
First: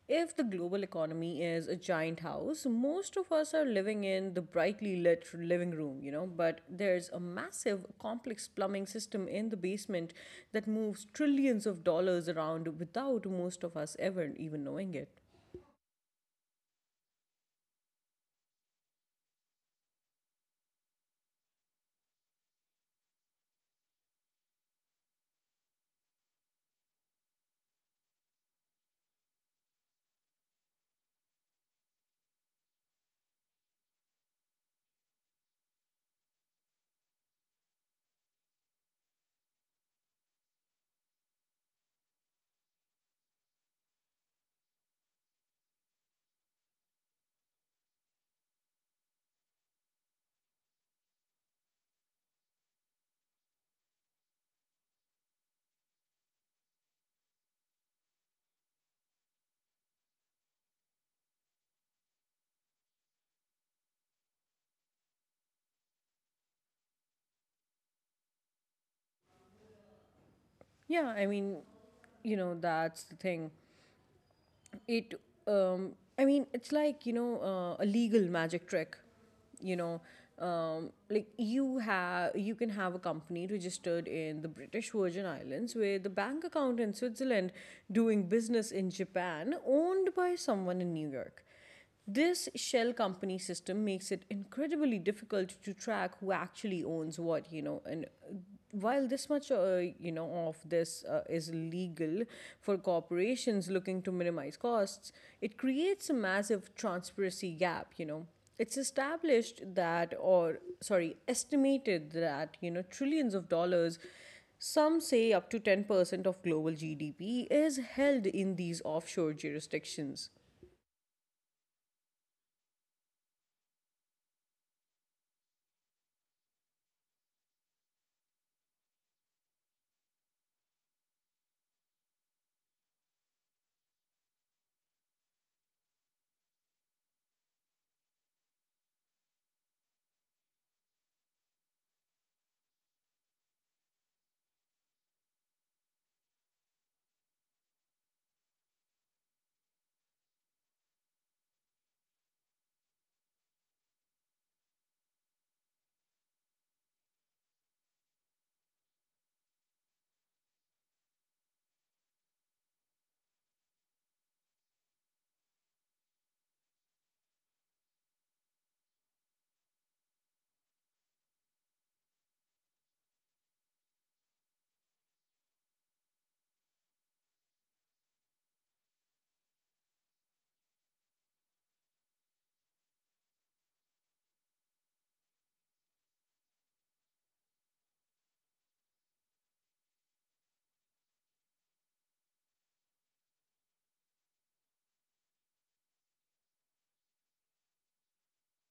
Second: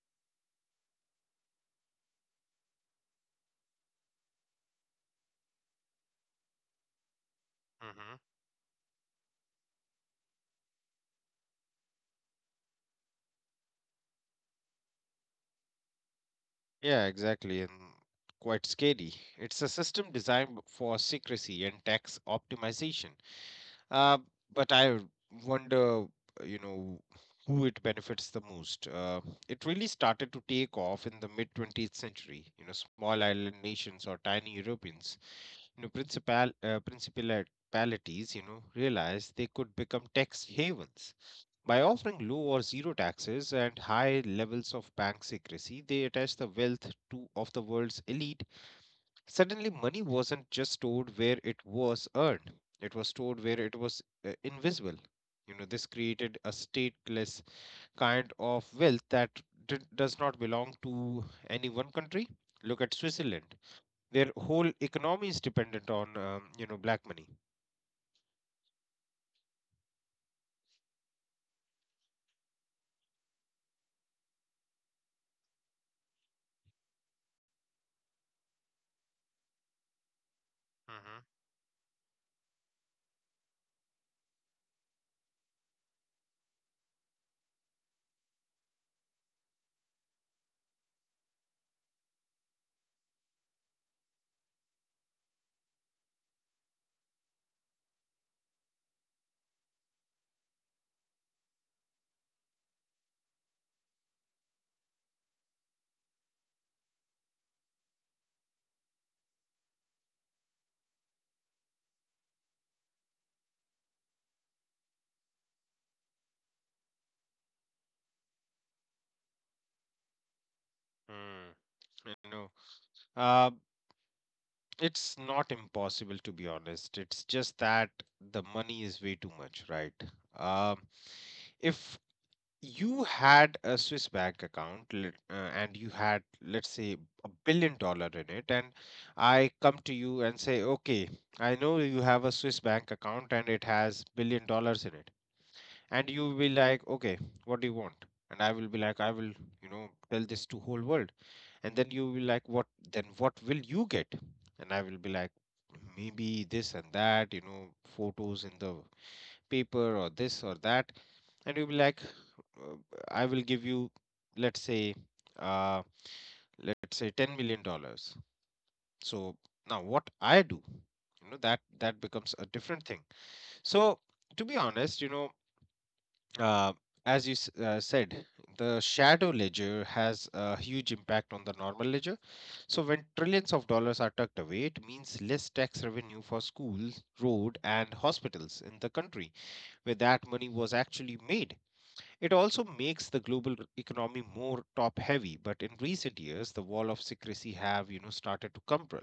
Speaker 1: If the global economy is a giant house, most of us are living in the brightly lit living room, you know, but there's a massive
Speaker 2: Mhm.
Speaker 1: complex plumbing system in the basement that moves trillions of dollars around without most of us ever even knowing it.
Speaker 2: Yeah, exactly, and quite scary. It's a system designed b- for secrecy and tax optimization. Uh, but I wonder, you know, who it benefits the most. Uh, it really started to take off in the mid twentieth century, you know. Small island nations or tiny Europeans, you know, principal uh, principalities, you know, realized they could become tax havens. By offering low or zero taxes and high levels of bank secrecy, they attached the wealth to of the world's elite. Suddenly, money wasn't just stored where it was earned; it was stored where it was, uh, invisible. You know, this created a stateless kind of wealth that d- does not belong to any one country. Look at Switzerland, their whole economy is dependent on, um, you know, black money.
Speaker 1: Yeah, I mean, you know, that's the thing. It um, I mean, it's like, you know, uh, a legal magic trick, you know. Um, like, you have you can have a company registered in the British Virgin Islands with a bank account in Switzerland, doing business in Japan, owned by someone in New York. This shell company system makes it incredibly difficult to track who actually owns what, you know. And while this much, uh, you know, of this uh, is legal for corporations looking to minimize costs, it creates a massive transparency gap, you know. It's established that, or sorry, estimated that, you know, trillions of dollars, some say up to ten percent of global G D P, is held in these offshore jurisdictions.
Speaker 2: Mm-hmm. Mm. You know, uh, it's not impossible, to be honest. It's just that the money is way too much, right? Um, if you had a Swiss bank account, let- uh, and you had, let's say, a billion dollar in it, and I come to you and say, okay, I know you have a Swiss bank account and it has billion dollars in it, and you will be like, okay, what do you want? And I will be like, I will, you know, tell this to whole world. And then you will be like, what? Then what will you get? And I will be like, maybe this and that, you know, photos in the paper or this or that. And you'll be like, uh, I will give you, let's say, uh let's say ten million dollars. So now what I do, you know, that that becomes a different thing. So, to be honest, you know, Uh, as you s- uh, said, the shadow ledger has a huge impact on the normal ledger. So, when trillions of dollars are tucked away, it means less tax revenue for schools, road, and hospitals in the country where that money was actually made. It also makes the global economy more top-heavy. But in recent years, the wall of secrecy have, you know, started to crumble.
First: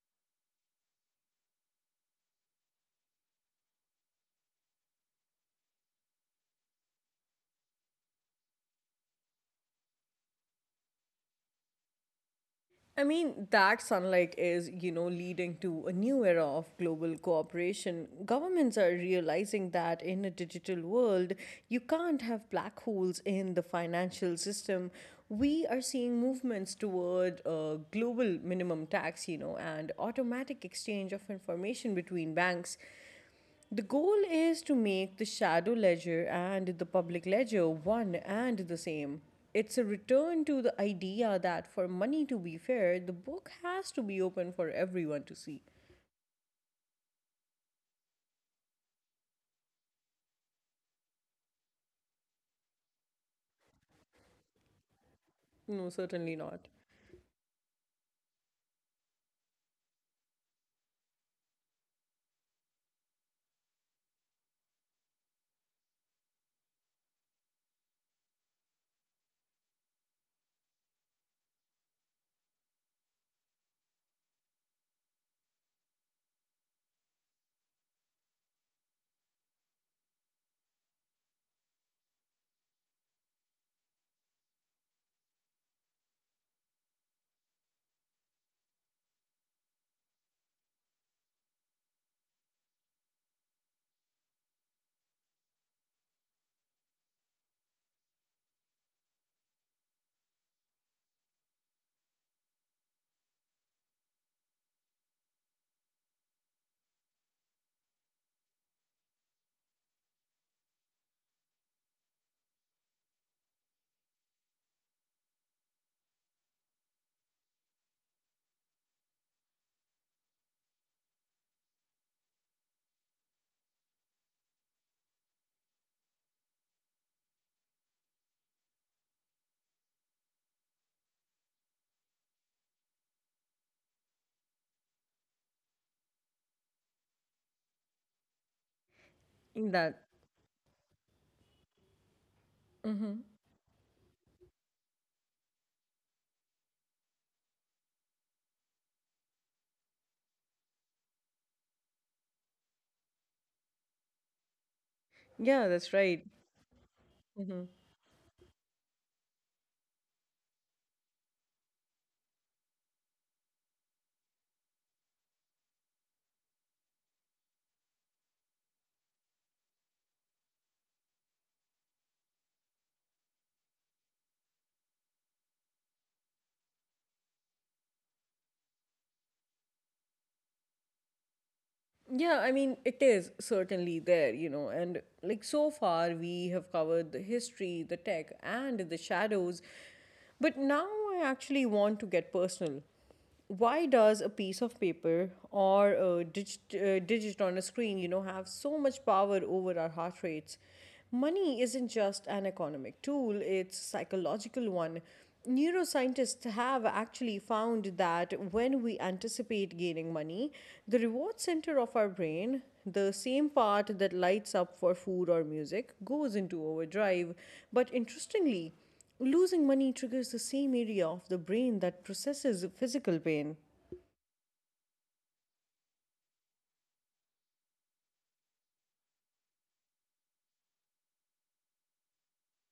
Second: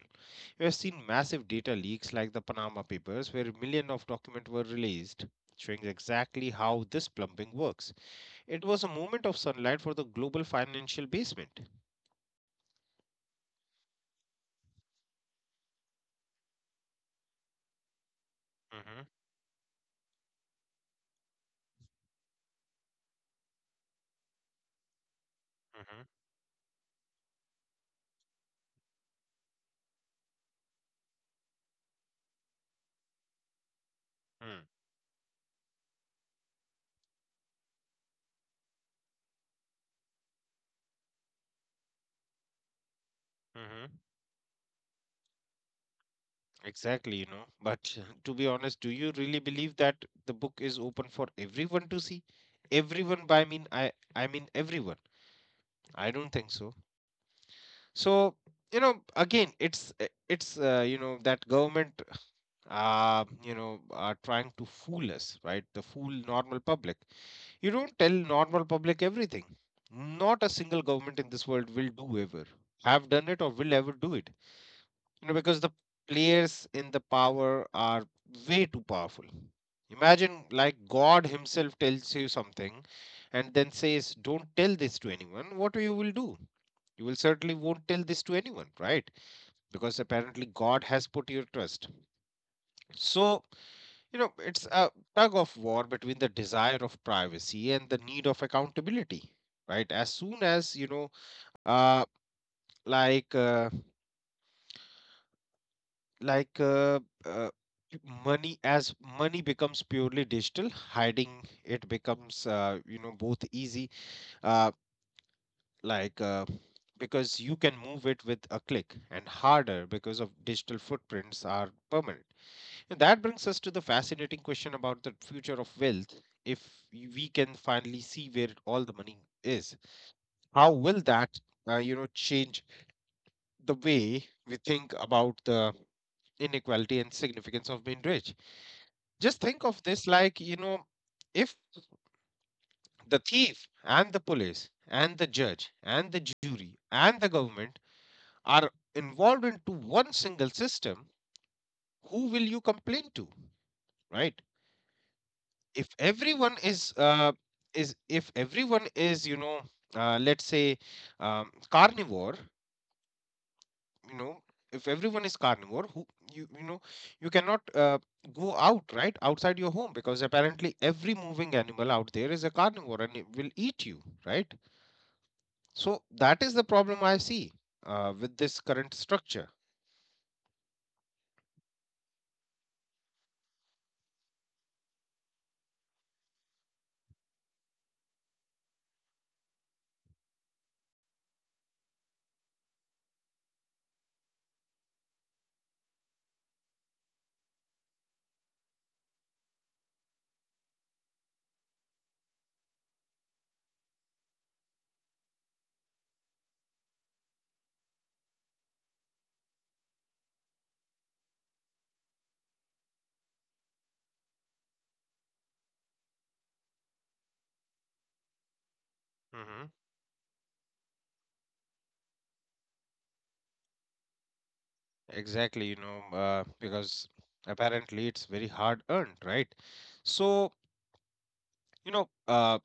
Speaker 2: We have seen massive data leaks like the Panama Papers, where millions of documents were released, showing exactly how this plumbing works. It was a moment of sunlight for the global financial basement.
Speaker 1: I mean, that sunlight is, you know, leading to a new era of global cooperation. Governments are
Speaker 2: hmm
Speaker 1: realizing that in a digital world, you can't have black holes in the financial system. We are seeing movements toward a global minimum tax, you know, and automatic exchange of information between banks. The goal is
Speaker 2: hmm
Speaker 1: to make the shadow ledger and the public ledger one and the same. It's a return to the idea that for money to be fair, the book
Speaker 2: hmm
Speaker 1: has to be open for everyone to see.
Speaker 2: Exactly, you know. But [laughs] to be honest, do you really believe that the book is open for everyone to see? Everyone by mean I I mean everyone.
Speaker 1: No,
Speaker 2: I don't
Speaker 1: certainly
Speaker 2: think
Speaker 1: not.
Speaker 2: so. So, you know, again, it's uh, it's uh, you know, that government, uh, you know, are trying to fool us, right? The fool normal public. You don't tell normal public everything. Not a single government in this world will do ever, have done it or will ever do it. You know, because the players in the power are way too powerful. Imagine like God himself tells you something and then says, don't tell this to anyone. What you will do? You will certainly won't tell this to anyone, right? Because apparently God has put your trust. So you know, it's a tug of war between the desire of privacy and the need of accountability, right? As soon as you know, uh, like uh, like uh, uh, money as money becomes purely digital, hiding it becomes uh, you know both easy, uh, like. Uh, because you can move it with a click and harder because of digital footprints are permanent. And that brings us to the fascinating question about the future of wealth. If we can finally see where all the money is, how will that, uh, you know, change the way we think about the inequality and significance of being rich? Just think
Speaker 1: In
Speaker 2: of
Speaker 1: that.
Speaker 2: this like, you know, if
Speaker 1: Hmm.
Speaker 2: the thief and the police and the judge and the jury and the government are involved into one single system, who will you complain to, right?
Speaker 1: Yeah,
Speaker 2: If
Speaker 1: that's right.
Speaker 2: everyone is uh,
Speaker 1: Mm-hmm.
Speaker 2: is if everyone is you know uh, let's say um, carnivore. you know if everyone is carnivore, who you you know you cannot uh, go out right outside your home because apparently every moving animal out there is a carnivore and it will eat you, right? So that is the problem I see uh, with this current structure.
Speaker 1: Yeah, I mean, it is certainly there, you know, and like so far we have covered the history, the tech, and the shadows. But now I actually want to get personal. Why does a piece of paper or a digit, uh, digit on a screen, you know, have so much power over our heart rates? Money isn't just an economic tool, it's a psychological one. Neuroscientists have actually found that when we anticipate gaining money, the reward center of our brain, the same part that lights up for food or music, goes into overdrive. But interestingly, losing
Speaker 2: hmm
Speaker 1: money triggers the same area of the brain that processes physical pain.
Speaker 2: exactly, you know uh, because apparently it's very hard earned, right? So, You know, uh,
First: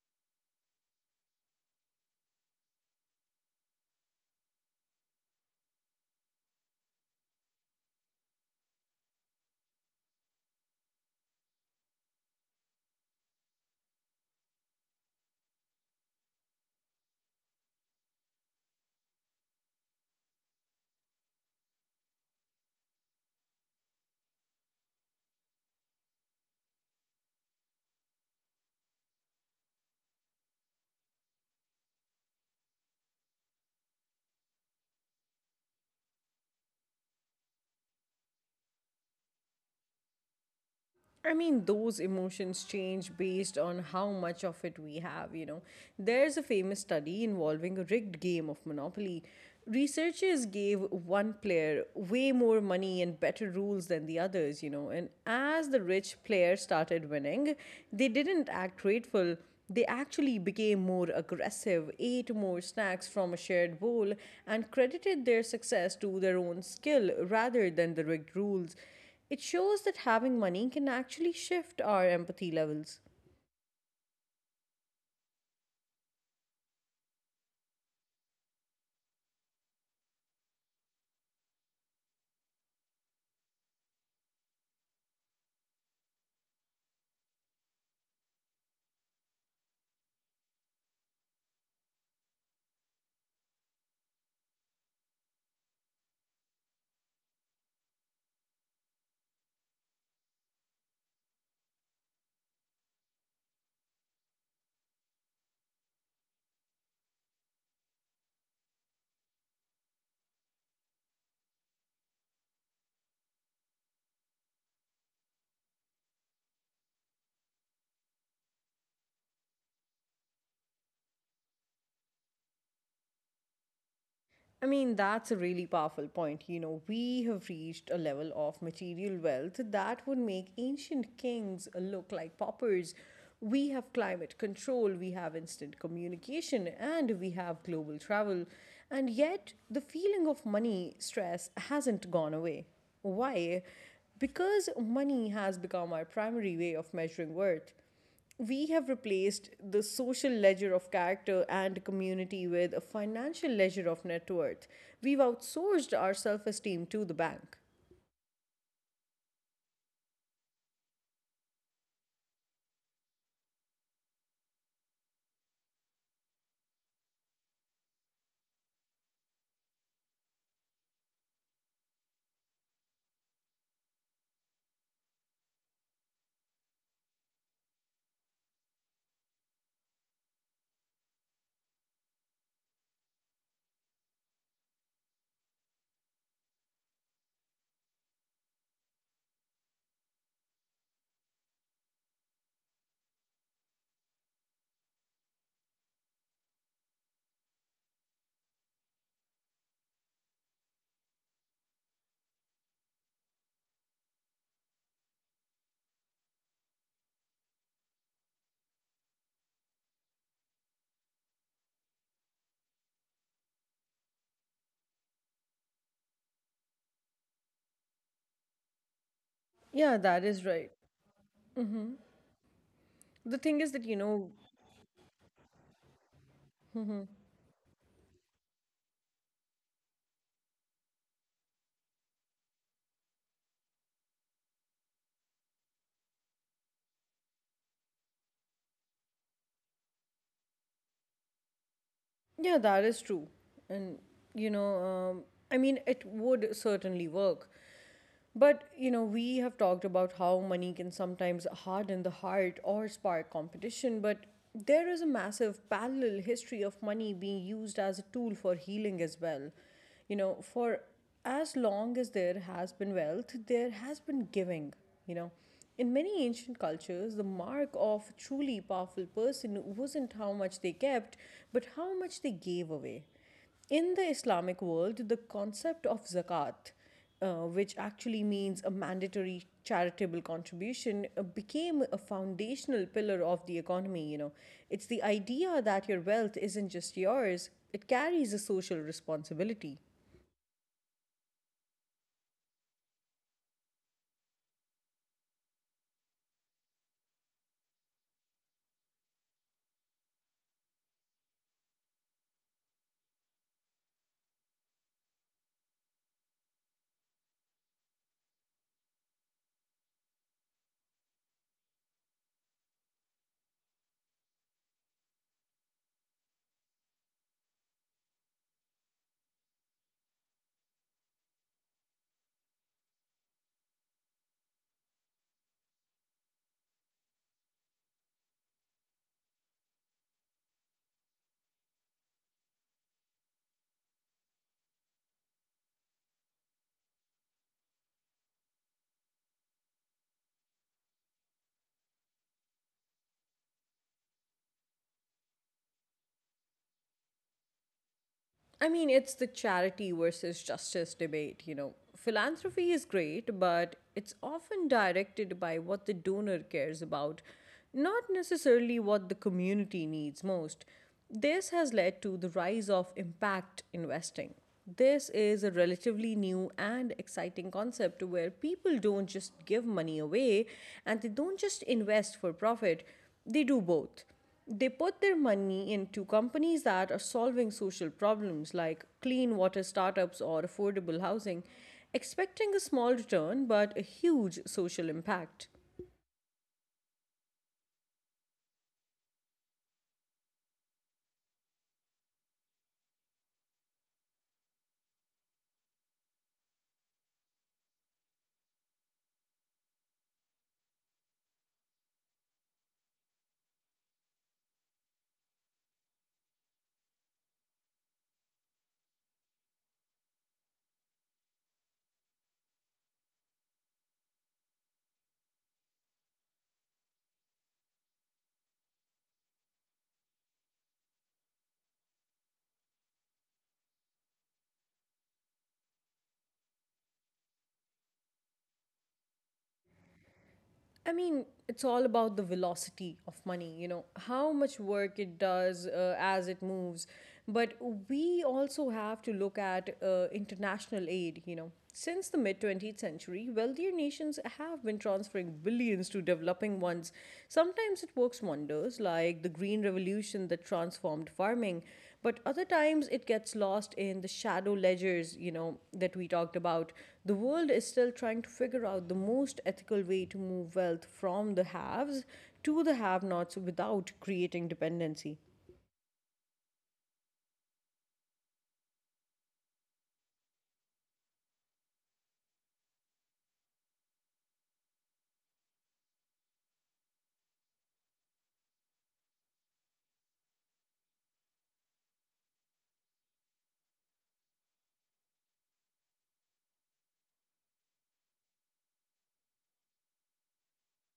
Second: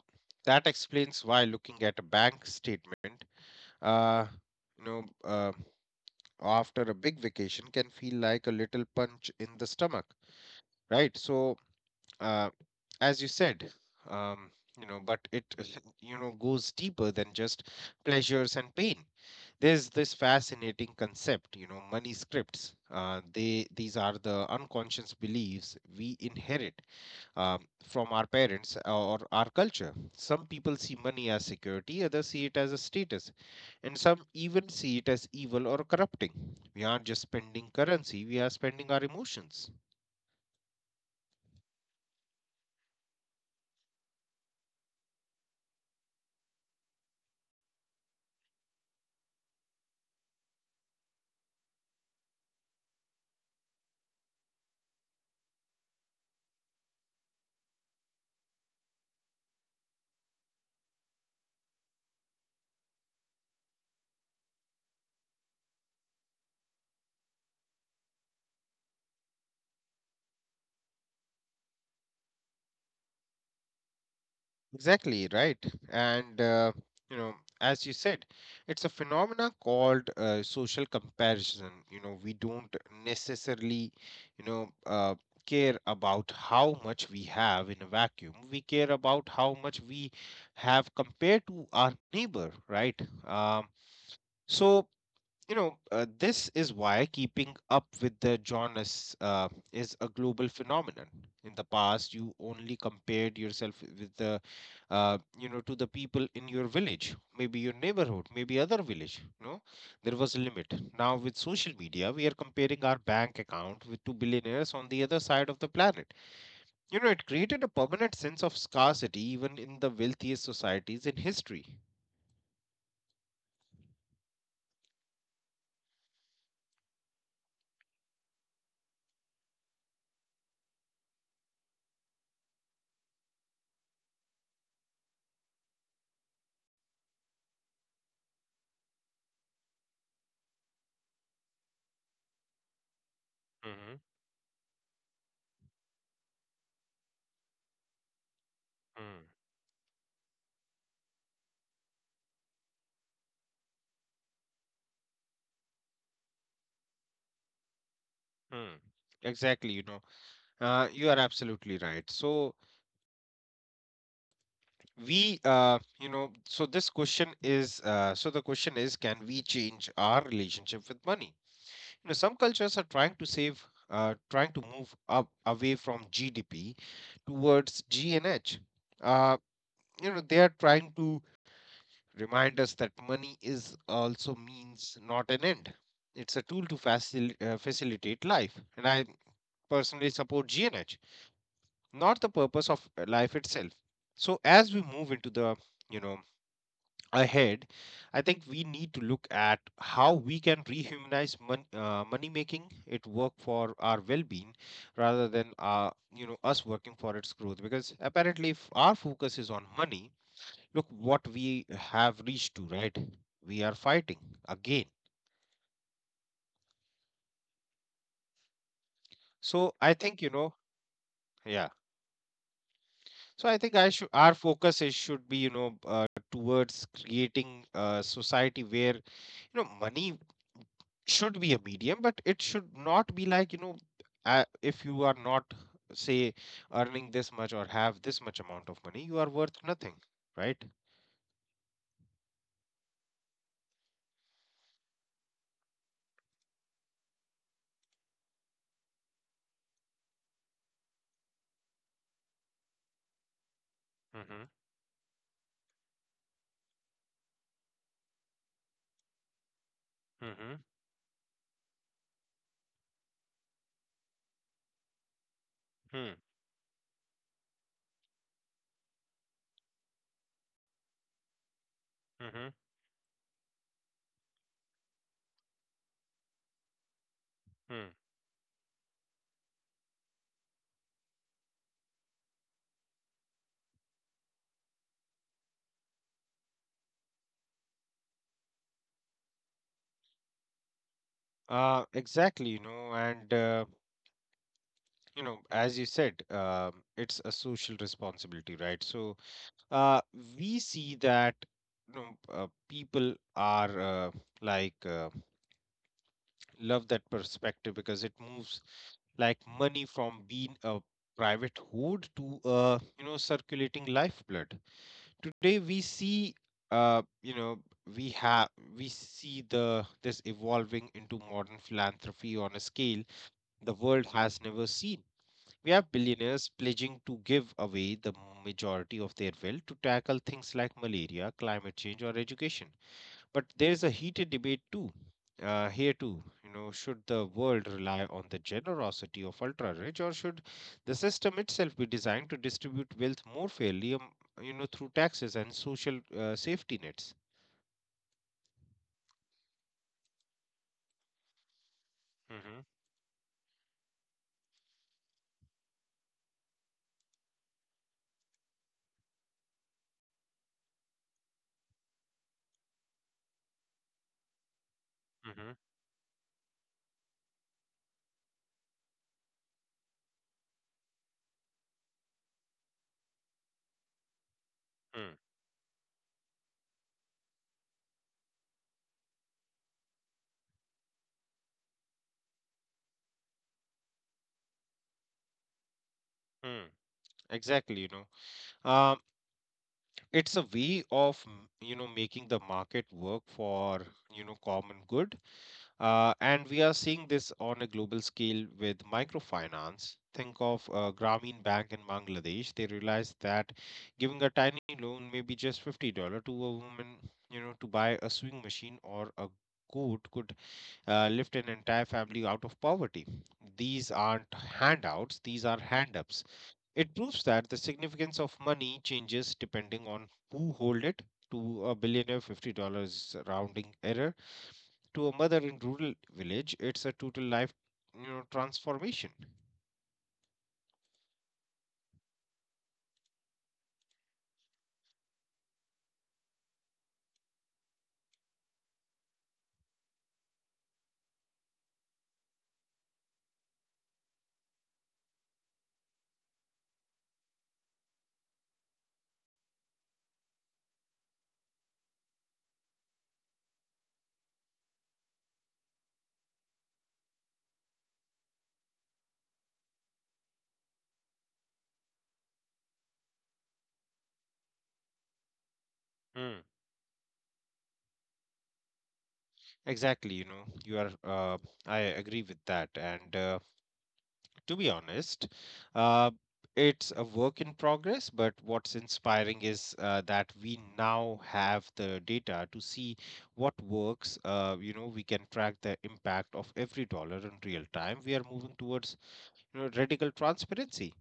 Speaker 2: that explains why looking at a bank statement, uh, you know, uh, after a big vacation can feel like a little punch in the stomach, right? So, uh, as you said, um, you know, but it, [laughs] you know, goes deeper than just pleasures and pain. There's this fascinating concept, you know, money scripts. Uh, they these are the unconscious beliefs we inherit um, from our parents uh, or our culture. Some people see money as security, others see it as a status, and some even see it as evil or corrupting. We aren't just spending currency, we are spending our emotions.
Speaker 1: I mean, those emotions change based on how much of it we have, you know. There's a famous study involving a rigged game of Monopoly. Researchers gave one player way more money and better rules than the others, you know. And as the rich player started winning, they didn't act grateful. They actually became more aggressive, ate more snacks from a shared bowl, and credited their success to their own skill rather than the rigged rules. It shows that having money can actually shift our empathy levels.
Speaker 2: Exactly, right. And, uh, you know, as you said, it's a phenomena called uh, social comparison. You know, we don't necessarily, you know, uh, care about how much we have in a vacuum. We care about how much we have compared to our neighbor, right? Um, so, you know, uh, this is why keeping up with the Jonas uh, is a global phenomenon. In the past, you only compared yourself with the uh, you know to the people in your village, maybe your neighborhood, maybe other village. No, there was a limit. Now with social media we are comparing our bank account with two billionaires on the other side of the planet. You know, it created a permanent sense of scarcity even in the wealthiest societies in history.
Speaker 1: I mean, that's a really powerful point. You know, we have reached a level of material wealth that would make ancient kings look like paupers. We have climate control, we have instant communication, and we have global travel. And yet, the feeling of money stress hasn't gone away. Why?
Speaker 2: hmm
Speaker 1: Because money has become our primary way of measuring worth. We have
Speaker 2: Mm.
Speaker 1: replaced the social ledger of character and community with a financial ledger of net worth. We've outsourced our self esteem to the bank.
Speaker 2: Mm, exactly, you know uh, you are absolutely right. So we uh, you know so this question is uh, so the question is, can we change our relationship with money? You know, some cultures are trying to save, uh, trying to move up away from G D P towards G N H. Uh, you know, they are trying to remind us that money is also means, not an end. It's a tool to facil- uh, facilitate life, and I personally support G N H, not the purpose of uh, life itself. So as we move into the you know ahead, I think we need to look at how we can rehumanize mon- uh, money, making it work for our well-being rather than uh, you know us working for its growth. Because apparently, if our focus is on money, look what we have reached to, right? We are fighting again. So I
Speaker 1: Yeah,
Speaker 2: think,
Speaker 1: that
Speaker 2: you
Speaker 1: is
Speaker 2: know,
Speaker 1: right.
Speaker 2: yeah.
Speaker 1: The
Speaker 2: So I
Speaker 1: thing
Speaker 2: think
Speaker 1: is that,
Speaker 2: I
Speaker 1: you
Speaker 2: should
Speaker 1: know,
Speaker 2: our focus is should be you know uh, towards creating a society where you know money should be a medium, but it should not be like, you know, uh, if you are not, say, earning this much or have this much amount of money, you are worth nothing, right?
Speaker 1: yeah, that is true. And, you know, um, I mean, it would certainly work. But, you know, we have talked about how money can sometimes harden the heart or spark competition, but
Speaker 2: Mm-hmm.
Speaker 1: there is a massive parallel history of money being used as a tool for healing as well. You know,
Speaker 2: Mm-hmm.
Speaker 1: for as long as there has been wealth, there has been giving, you know. In
Speaker 2: Mm.
Speaker 1: many ancient cultures, the mark of a truly powerful person wasn't how much they kept, but how much they
Speaker 2: Mm-hmm.
Speaker 1: gave away. In the Islamic world, the concept of zakat, uh, which
Speaker 2: Mm.
Speaker 1: actually means a mandatory charitable contribution, uh, became a foundational pillar of the economy. You know, it's the idea that your wealth isn't just yours; it carries a social responsibility.
Speaker 2: Uh, exactly, you know, and uh, you know, as you said, um, it's a social responsibility, right? So, uh, we see that you know uh, people are uh, like uh, love that perspective because it moves like money from being a private hoard to a, you know, circulating lifeblood. Today we see, uh you know we have, we see the this evolving into modern philanthropy on a scale the world has never seen. We have billionaires pledging to give away the majority of their wealth to tackle things like malaria, climate change or education. But there is a heated debate too. Uh, here too, you know, should the world rely on the generosity of ultra rich, or should the system itself be designed to distribute wealth more fairly, um, you know, through taxes and social uh, safety nets?
Speaker 1: I mean, it's the charity versus justice debate, you know.
Speaker 2: hmm
Speaker 1: Philanthropy is great, but it's often directed by what the donor cares about, not necessarily what the community needs most. This has led to the rise of impact investing. This is a relatively new and exciting concept where people don't just give money away and they don't just invest for profit, they do both. They put their
Speaker 2: mm
Speaker 1: money into companies that are solving social problems like clean water startups or affordable housing, expecting a small return but a huge social impact.
Speaker 2: mm. Exactly, you know, um, it's a way of m- you know, making the market work for, you know, common good. Uh, and we are seeing this on a global scale with microfinance. Think of uh, Grameen Bank in Bangladesh. They realized that giving a tiny loan, maybe just fifty dollars to a woman, you know, to buy a sewing machine or a goat, could uh, lift an entire family out of poverty. These aren't handouts, these are hand ups. It proves that the significance of money changes depending on who hold it. To a billionaire, fifty dollars rounding error, to a mother in rural village it's a total life, you know, transformation.
Speaker 1: I mean, it's all about the velocity of money, you know, how much work it does uh, as it moves. But we also have to look at uh, international aid, you know. Since the mid twentieth century, wealthier nations have been transferring billions to developing ones. Sometimes it works wonders, like the Green Revolution that transformed farming. But other times it gets lost in the shadow ledgers, you know, that we talked about. The world is still trying to figure out the most ethical way to move wealth from the haves to the have nots without creating dependency.
Speaker 2: Mm. Exactly, you know, you are, uh, I agree with that. And uh, To be honest, uh, it's a work in progress, but what's inspiring is uh, that we now have the data to see what works. Uh, you know, we can track the impact of every dollar in real time. We are moving towards, you know, radical transparency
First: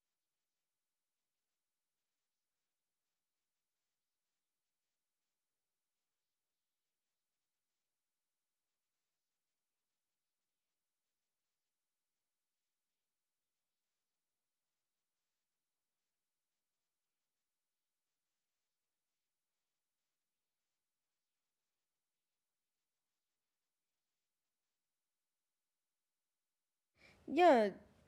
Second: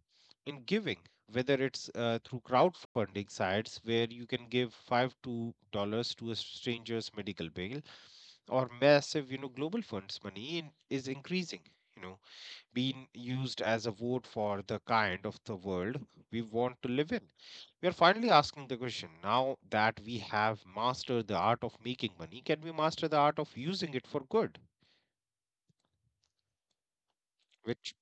Speaker 2: in giving, whether it's uh, through crowdfunding sites where you can give five two dollars to a stranger's medical bill, or massive, you know, global funds money in, is increasing. You know, being used as a vote for the kind of the world we want to live in. We are finally asking the question, now that we have mastered the art of making money, can we master the art of using it for good?
Speaker 1: Yeah,
Speaker 2: Which,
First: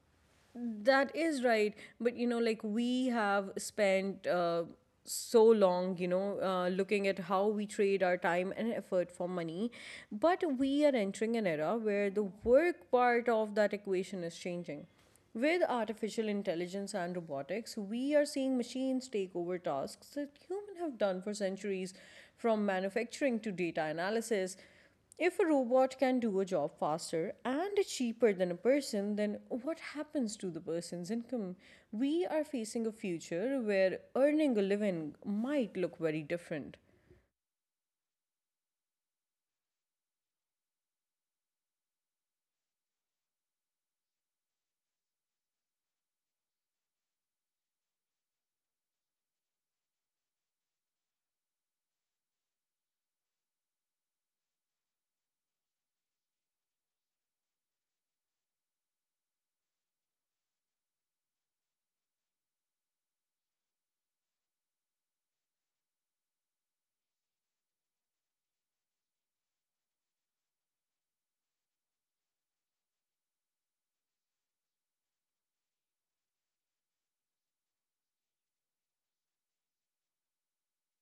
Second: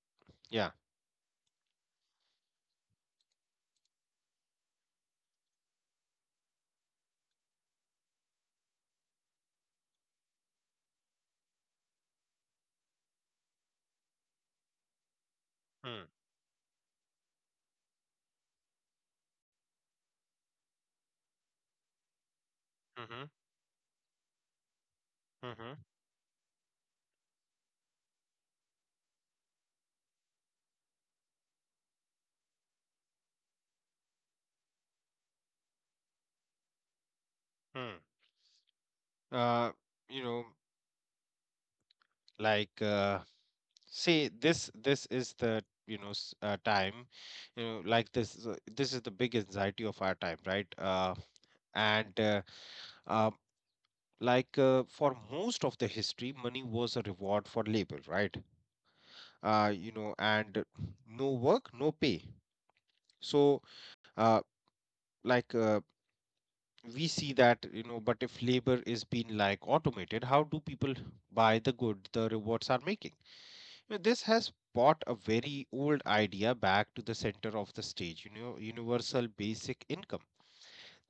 Speaker 2: yeah.
Speaker 1: that is right. But, you know, like we have spent uh, so long, you know, uh, looking at how we trade our time and effort for money. But we are entering an era where the work part of that equation is changing. With
Speaker 2: Mm,
Speaker 1: artificial intelligence and robotics, we are seeing machines take over tasks that humans have done for centuries, from
Speaker 2: mhm,
Speaker 1: manufacturing to data analysis. If a
Speaker 2: mhm,
Speaker 1: robot can do a job faster and cheaper than a person, then what happens to the person's income? We are facing a future where earning a living might look very different.
Speaker 2: mm. Uh, you know, like uh, See, this this is the you know s- uh, time you know like this is, uh, this is the big anxiety of our time, right? uh, and uh, uh, like uh, For most of the history, money was a reward for labor, right? uh, you know and No work, no pay. So, uh, like uh, we see that, you know, but if labor is being like automated, how do people buy the good the rewards are making? Now, this has brought a very old idea back to the center of the stage, you know, universal basic income.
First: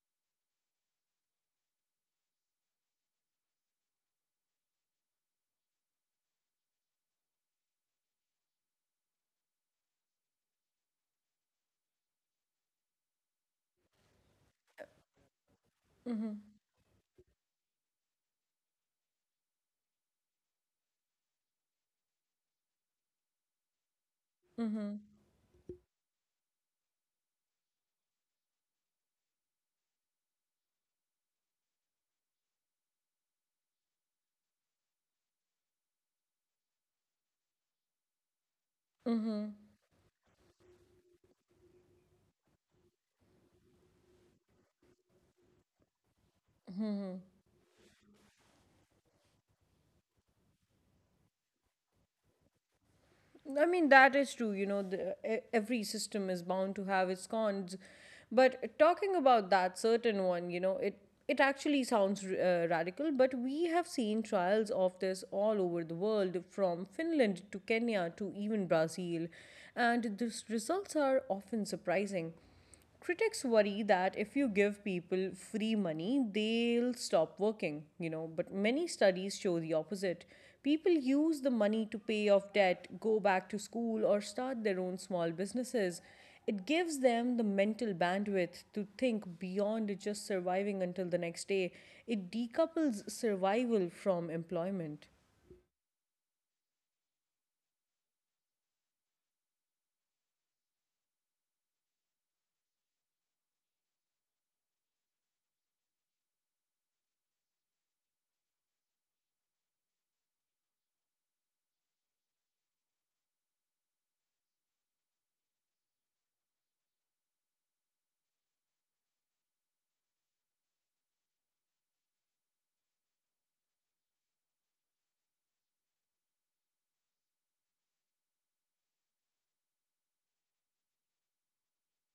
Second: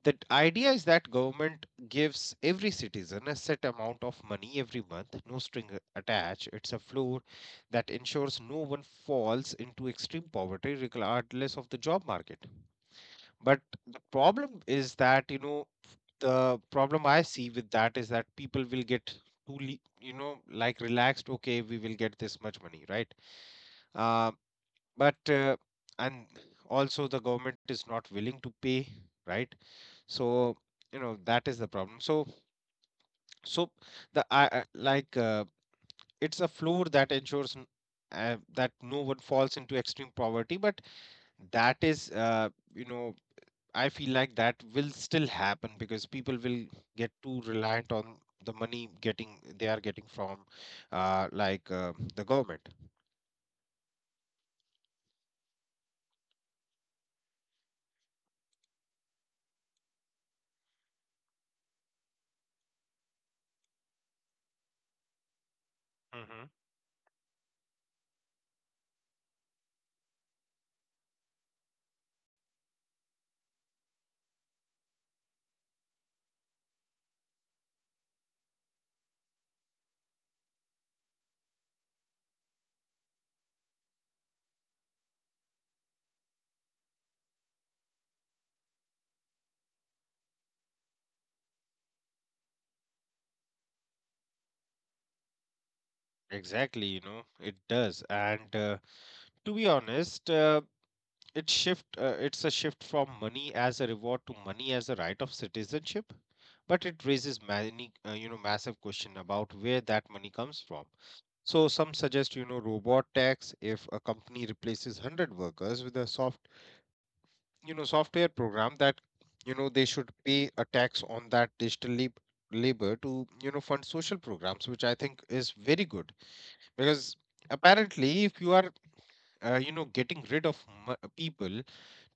Speaker 2: The idea is that government gives every citizen a set amount of money every month, no string attached. It's a floor that ensures no one falls into extreme poverty regardless of the job market. But the problem is that, you know,
Speaker 1: Mm-hmm.
Speaker 2: the problem I see with that is that people will get too, le- you know, like relaxed, okay, we will get this much money, right? uh,
Speaker 1: Mm-hmm.
Speaker 2: but uh, And also the government is not willing to pay, right? So, you know, that is the problem. So, so the I I- like uh, it's a floor that ensures n- uh, that no one falls into extreme poverty, but that is, uh, you know I feel like that will still happen because people will get too reliant on the money getting they are getting from uh, like uh, the government.
Speaker 1: I mean, that is true. You know, the, e- every system is bound to have its cons. But talking about that certain one, you know, it it actually sounds uh, radical, but we have seen trials of this all over the world,
Speaker 2: Mm-hmm.
Speaker 1: from Finland to Kenya to even Brazil, and the results are often surprising. Critics worry that if you give people free money, they'll stop working, you know, but many studies show the opposite. People use the money to pay off debt, go back to school, or start their own small businesses. It gives them the mental bandwidth to think beyond just surviving until the next day. It decouples survival from employment.
Speaker 2: Exactly, you know, it does. And uh, To be honest, uh, it shift uh, it's a shift from money as a reward to money as a right of citizenship, but it raises many, uh, you know massive question about where that money comes from. So some suggest, you know, robot tax. If a company replaces one hundred workers with a software you know software program that, you know, they should pay a tax on that digital lab- labor to, you know, fund social programs, which I think is very good. Because apparently, if you are uh, you know getting rid of m- people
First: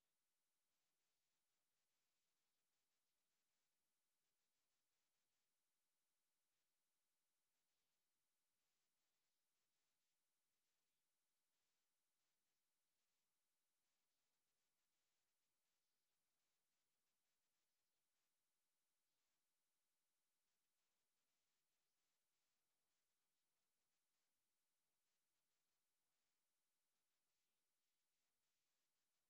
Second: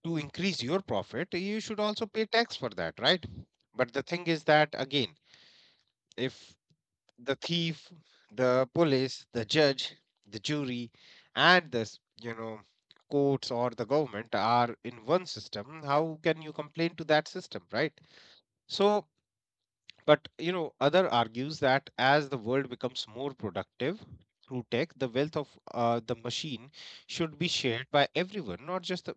Speaker 2: to increase your profit, you should also pay tax for that, right? But the thing is that again, if the thief, the police, the judge, the jury, and this, you know, courts or the government are in one system, how can you complain to that system, right? So, but you know, other argues that as the world becomes more productive through tech, the wealth of uh, the machine should be shared by everyone, not just the,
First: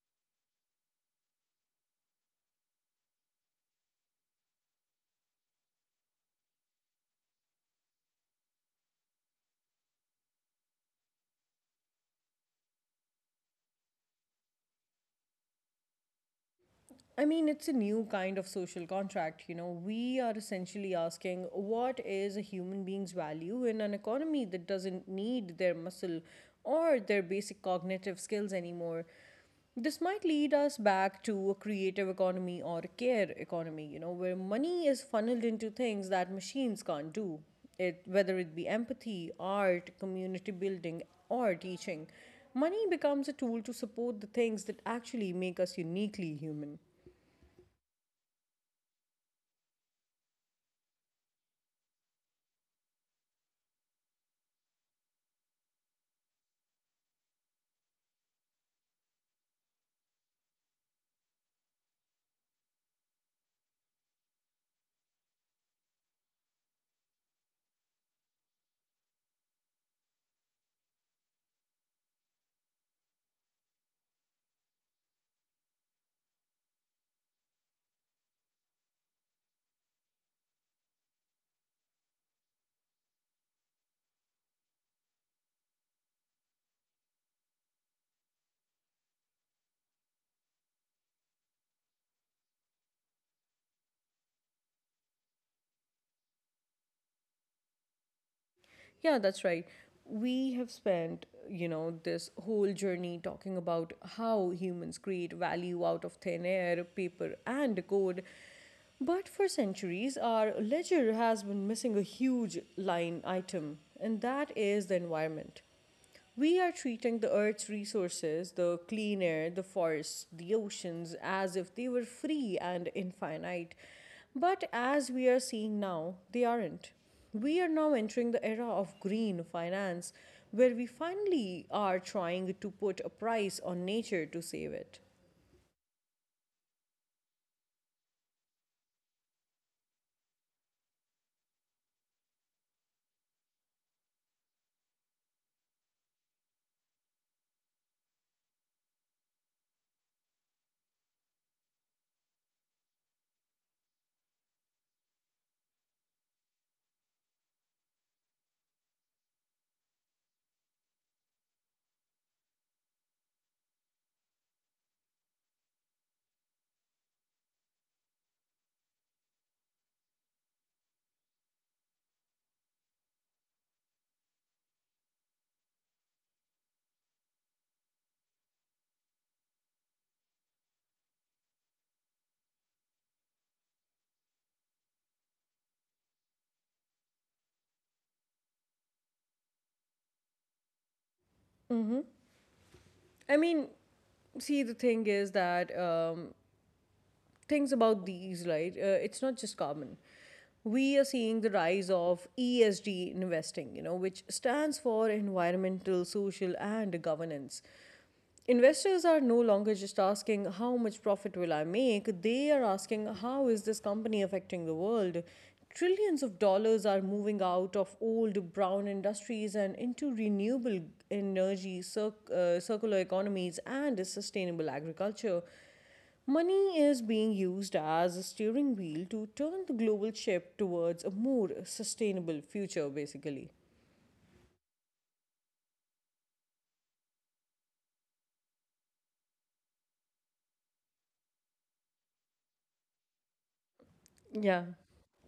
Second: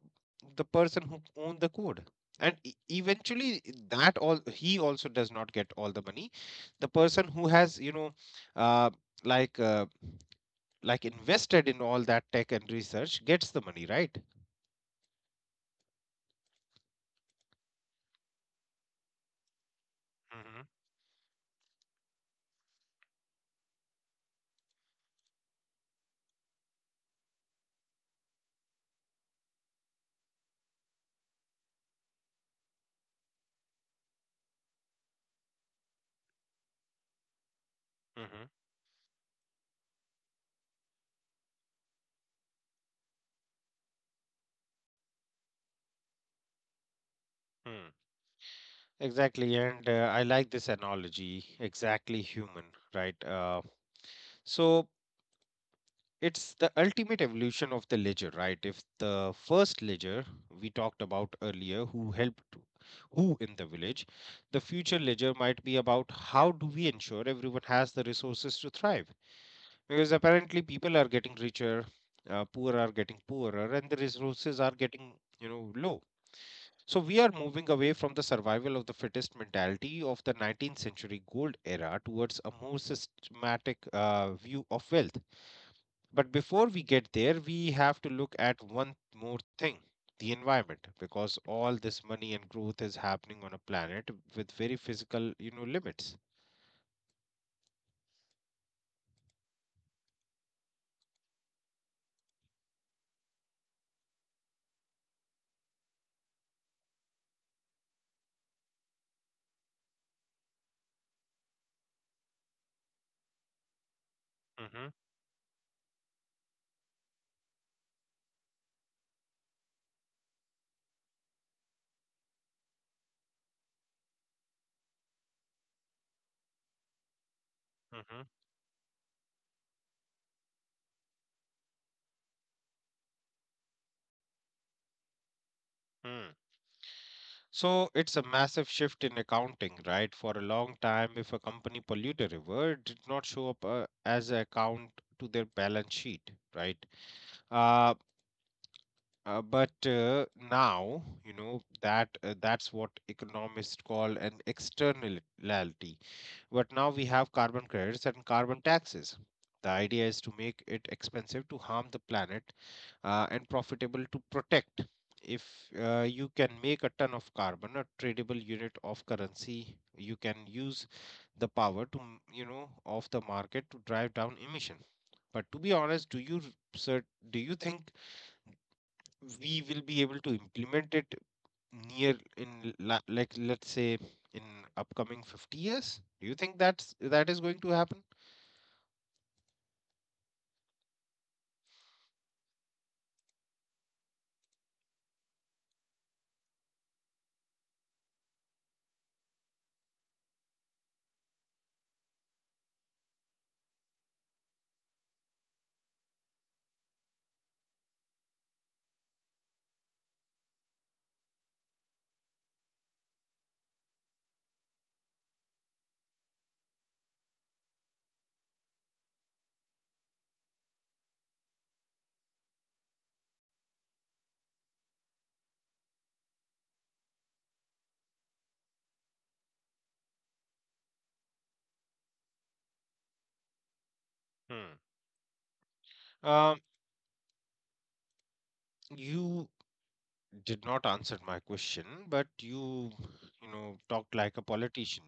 Speaker 2: the person who owned the code. And e- eventually, that all he also does not get all the money. The person who has, you know, uh, like uh, like invested in all that tech and research gets the money, right?
Speaker 1: I mean, it's a new kind of social contract. You know, we are
Speaker 2: hmm
Speaker 1: essentially asking what is a human being's value in an economy that doesn't need their muscle or their basic cognitive skills anymore. This might lead us back to a creative economy or a care economy, you know, where money is funneled into things that machines can't do, it,
Speaker 2: hmm
Speaker 1: whether it be empathy, art, community building, or teaching. Money becomes a tool to support the things that actually make us uniquely human.
Speaker 2: Hmm. Exactly, and uh, I like this analogy. Exactly human, right? Uh, So it's the ultimate evolution of the ledger, right? If the first ledger we talked about earlier, who helped who in the village, the future ledger might be about how do we ensure everyone has the resources to thrive? Because apparently people are getting richer, uh, poor are getting poorer, and the resources are getting you know low. So we are moving away from the survival of the fittest mentality of the nineteenth century gold era towards a more systematic uh, view of wealth. But before we get there, we have to look at one more thing, the environment, because all this money and growth is happening on a planet with very physical, you know, limits.
Speaker 1: Yeah, that's right. We have spent, you know, this whole journey talking about how humans create value out of thin air, paper, and code. But for centuries, our ledger has been missing a huge line item, and that
Speaker 2: Mm-hmm.
Speaker 1: is the environment. We are treating the earth's resources, the clean air, the forests, the oceans, as if they were free and infinite. But as we are seeing now, they aren't. We are now
Speaker 2: mm-hmm,
Speaker 1: entering the era of green finance, where we finally are trying to put a price on nature to save it.
Speaker 2: mm. So it's a massive shift in accounting, right? For a long time, if a company polluted a river, it did not show up uh, as an account to their balance sheet, right? Uh, uh, but uh, now, you know, that uh, that's what economists call an externality. But now we have carbon credits and carbon taxes. The idea is to make it expensive to harm the planet uh, and profitable to protect. If uh, you can make a ton of carbon a tradable unit of currency, you can use the power, to you know of the market to drive down emission. But to be honest, do you, sir, do you think we will be able to implement it near in la- like let's say in upcoming fifty years? Do you think that's that is going to happen?
Speaker 1: I mean, see, the thing is that um, things about these, right? Uh, it's not just carbon. We are seeing the rise of E S G investing, you know, which stands for environmental, social, and governance. Investors are no longer just asking how much profit will I make, they are asking how is this company affecting the world. Trillions of dollars are moving out of old brown industries and into renewable energy, circ- uh, circular economies, and sustainable agriculture. Money is being used as a steering wheel to turn the global ship towards a more sustainable future, basically.
Speaker 2: Hmm. Uh, you did not answer my question, but you, you know, talked like a
Speaker 1: Yeah.
Speaker 2: politician.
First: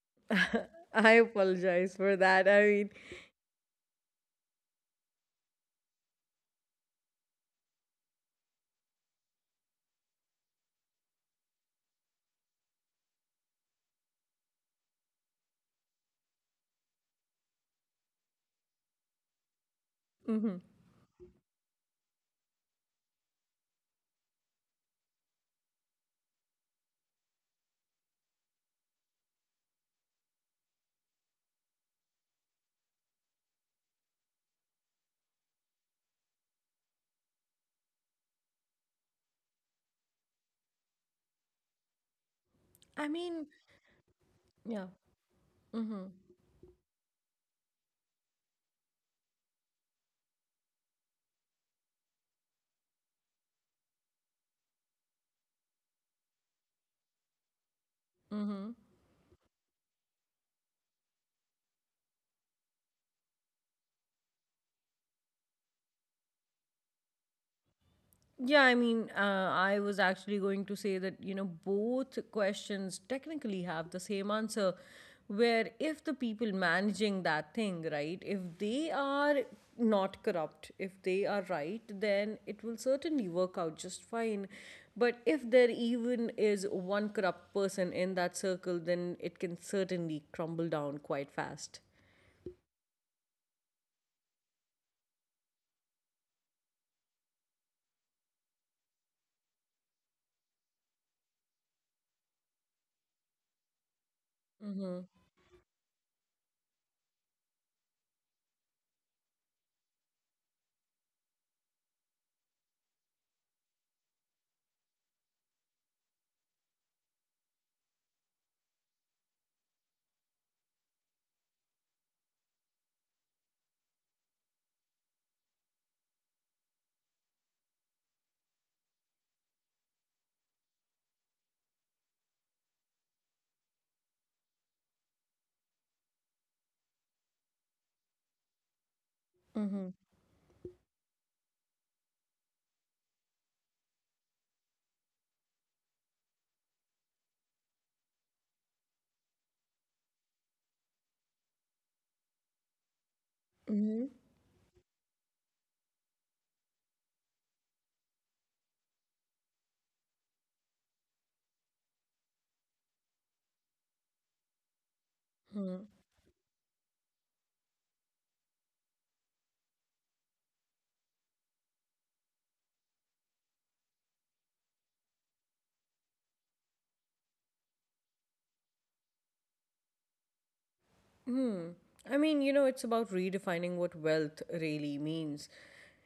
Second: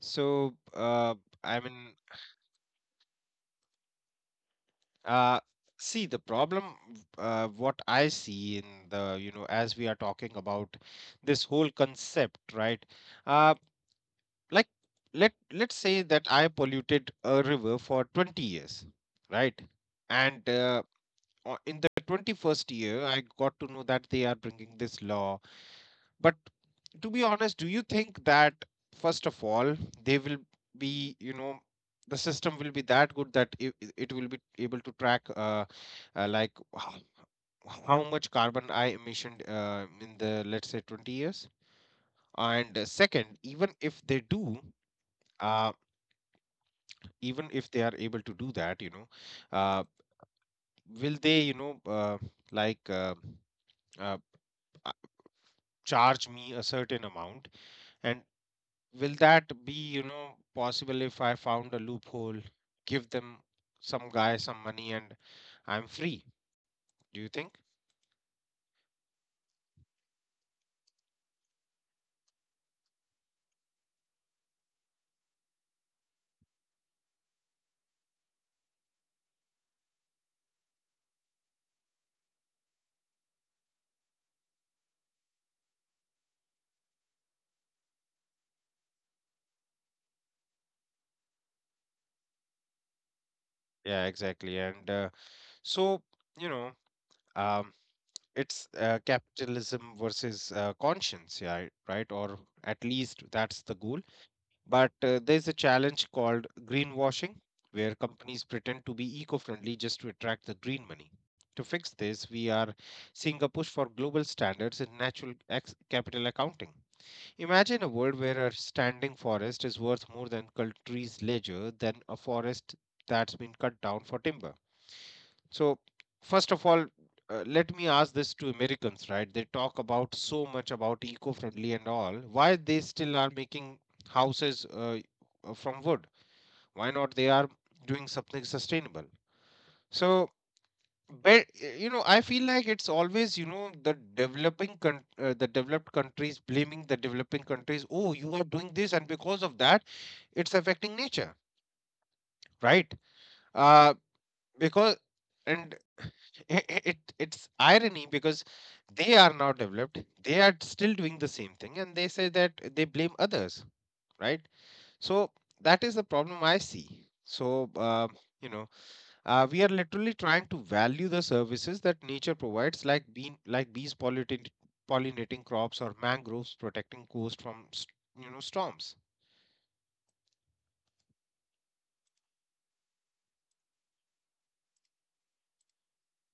Speaker 2: So,
Speaker 1: [laughs] I
Speaker 2: uh, I mean,
Speaker 1: apologize for that. I mean,
Speaker 2: uh, see the problem. Uh, what I see in the, you know, as we are talking about this whole concept, right? Uh, like let let's say that I polluted a river for twenty years, right? And uh, o- in the twenty-first year, I got to know that they are bringing this law. But to be honest, do you think that first of all they will be, you know, the system will be that good that it, it will be able to track, uh, uh, like how, how much carbon I emissioned uh, in the let's say twenty years? And uh,
Speaker 1: I
Speaker 2: second,
Speaker 1: mean,
Speaker 2: even if they do,
Speaker 1: yeah.
Speaker 2: uh,
Speaker 1: Mm-hmm.
Speaker 2: even if they are able to do that, you know, uh, will they, you know, uh, like uh, uh, uh, charge me a certain amount? And
Speaker 1: Mm-hmm.
Speaker 2: will that be, you know, possible? If I found a loophole, give them some guy some money and I'm free? Do you think?
Speaker 1: Yeah, I mean, uh, I was actually going to say that, you know, both questions technically have the same answer, where if the people managing that thing, right, if they are not corrupt, if they are right, then it will certainly work out just fine. But if there even is one corrupt person in that circle, then it can certainly crumble down quite fast.
Speaker 2: Yeah, exactly. And uh, so, you know, um, it's uh, capitalism versus uh, conscience, yeah, right? Or at least that's the goal. But uh, there's a challenge called greenwashing, where companies pretend to be eco friendly just to attract the green money. To fix this, we are seeing a push for global standards in natural ex- capital accounting. Imagine a world where a standing forest is worth more than country's leisure than a forest that's been cut down for timber. So, first of all, uh, let me ask this to Americans, right? They talk about so much about eco-friendly and all. Why they still are making houses uh, uh, from wood? Why not they are doing something sustainable? So, but uh, you know, I feel like it's always, you know, the developing con- uh, the developed countries blaming the developing countries, oh you are doing this and because of that it's affecting nature, right. uh
Speaker 1: Hmm.
Speaker 2: because and [sighs] [laughs] i- i- it it's irony because they are now developed, they are still doing the same thing and they say that they blame others, right. So that is the problem I see. So uh, you know, uh, we are literally trying to value the services that nature provides, like bean like bees pollinating pollinating crops or mangroves protecting coast from s- you know storms.
Speaker 1: I mean, you know, it's about redefining what wealth really means.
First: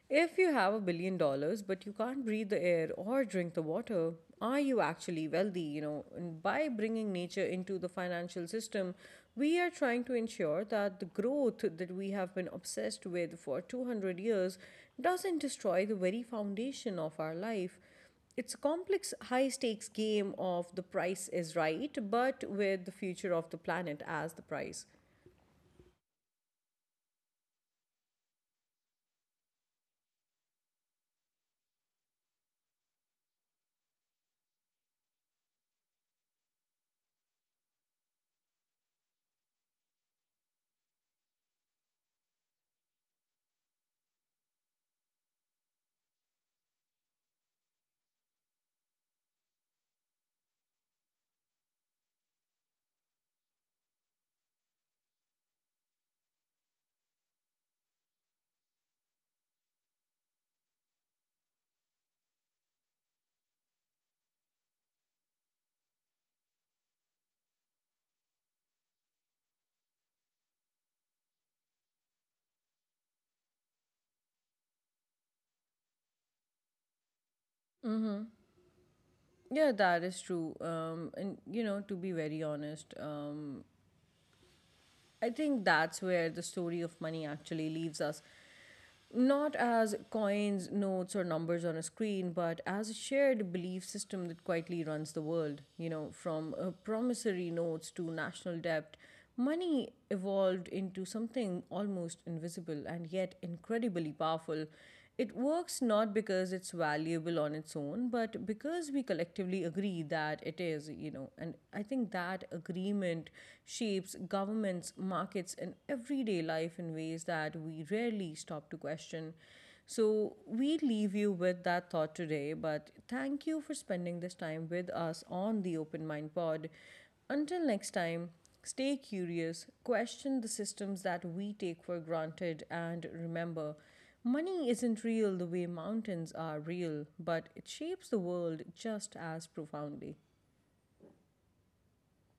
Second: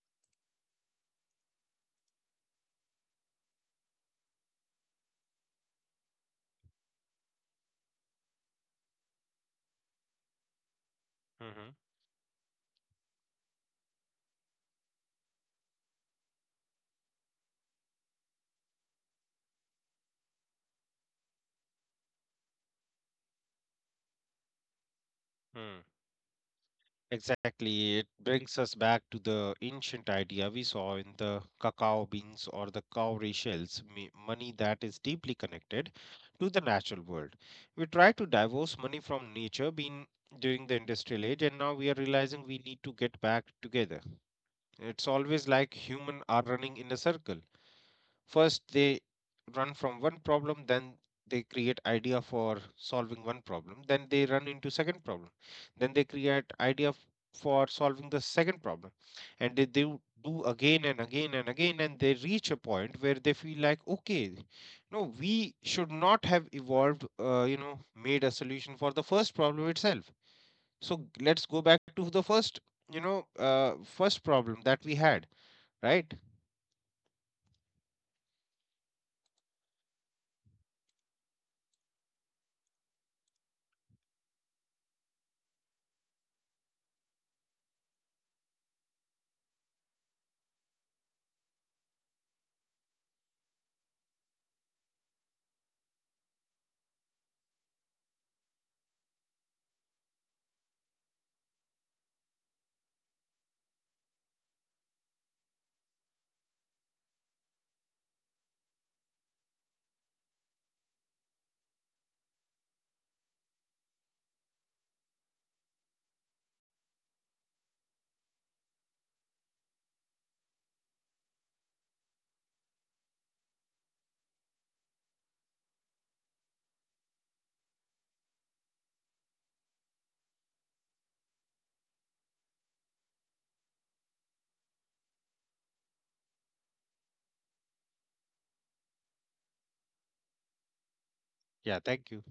Speaker 1: If you have a billion dollars but you can't breathe the air or drink the water, are you actually wealthy? You know, and by bringing nature into the financial system, we are trying to ensure that the growth that we have been obsessed with for two hundred years doesn't destroy the very foundation of our life. It's a complex, high stakes game of the price is right, but with the future of the planet as the price.
Speaker 2: Mm-hmm. Exactly, it brings us back to the ancient idea we saw in the cacao beans or the cowrie shells, me- money that is deeply connected to the natural world. We try to divorce money from nature being during the industrial age and now we are realizing we need to get back together. It's always like human are running in a circle. First they run from one problem, then they create idea for solving one problem, then they run into second problem, then they create idea f- for solving the second problem, and they do do again and again and again, and they reach a point where they feel like, okay, no, we should not have evolved, uh, you know, made a solution for the first problem itself. So let's go back to the first, you know, uh, first problem that we had, right?
Speaker 1: Yeah, that is true. Um, and you know, to be very honest, um, I think that's where the story of money actually leaves us. Not as coins, notes, or numbers on a screen, but as a shared belief system that quietly runs the world. You know, from uh, promissory notes to national debt, money evolved into something almost invisible and yet incredibly powerful. It works not because it's valuable on its own, but because we collectively agree that it is, you know. And I think that agreement shapes governments, markets, and everyday life in ways that we rarely stop to question. So we leave you with that thought today, but thank you for spending this time with us on the Open Mind Pod. Until next time, stay curious, question the systems that we take for granted, and remember, money isn't real the way mountains are real, but it shapes the world just as profoundly.
Speaker 2: Yeah, thank you.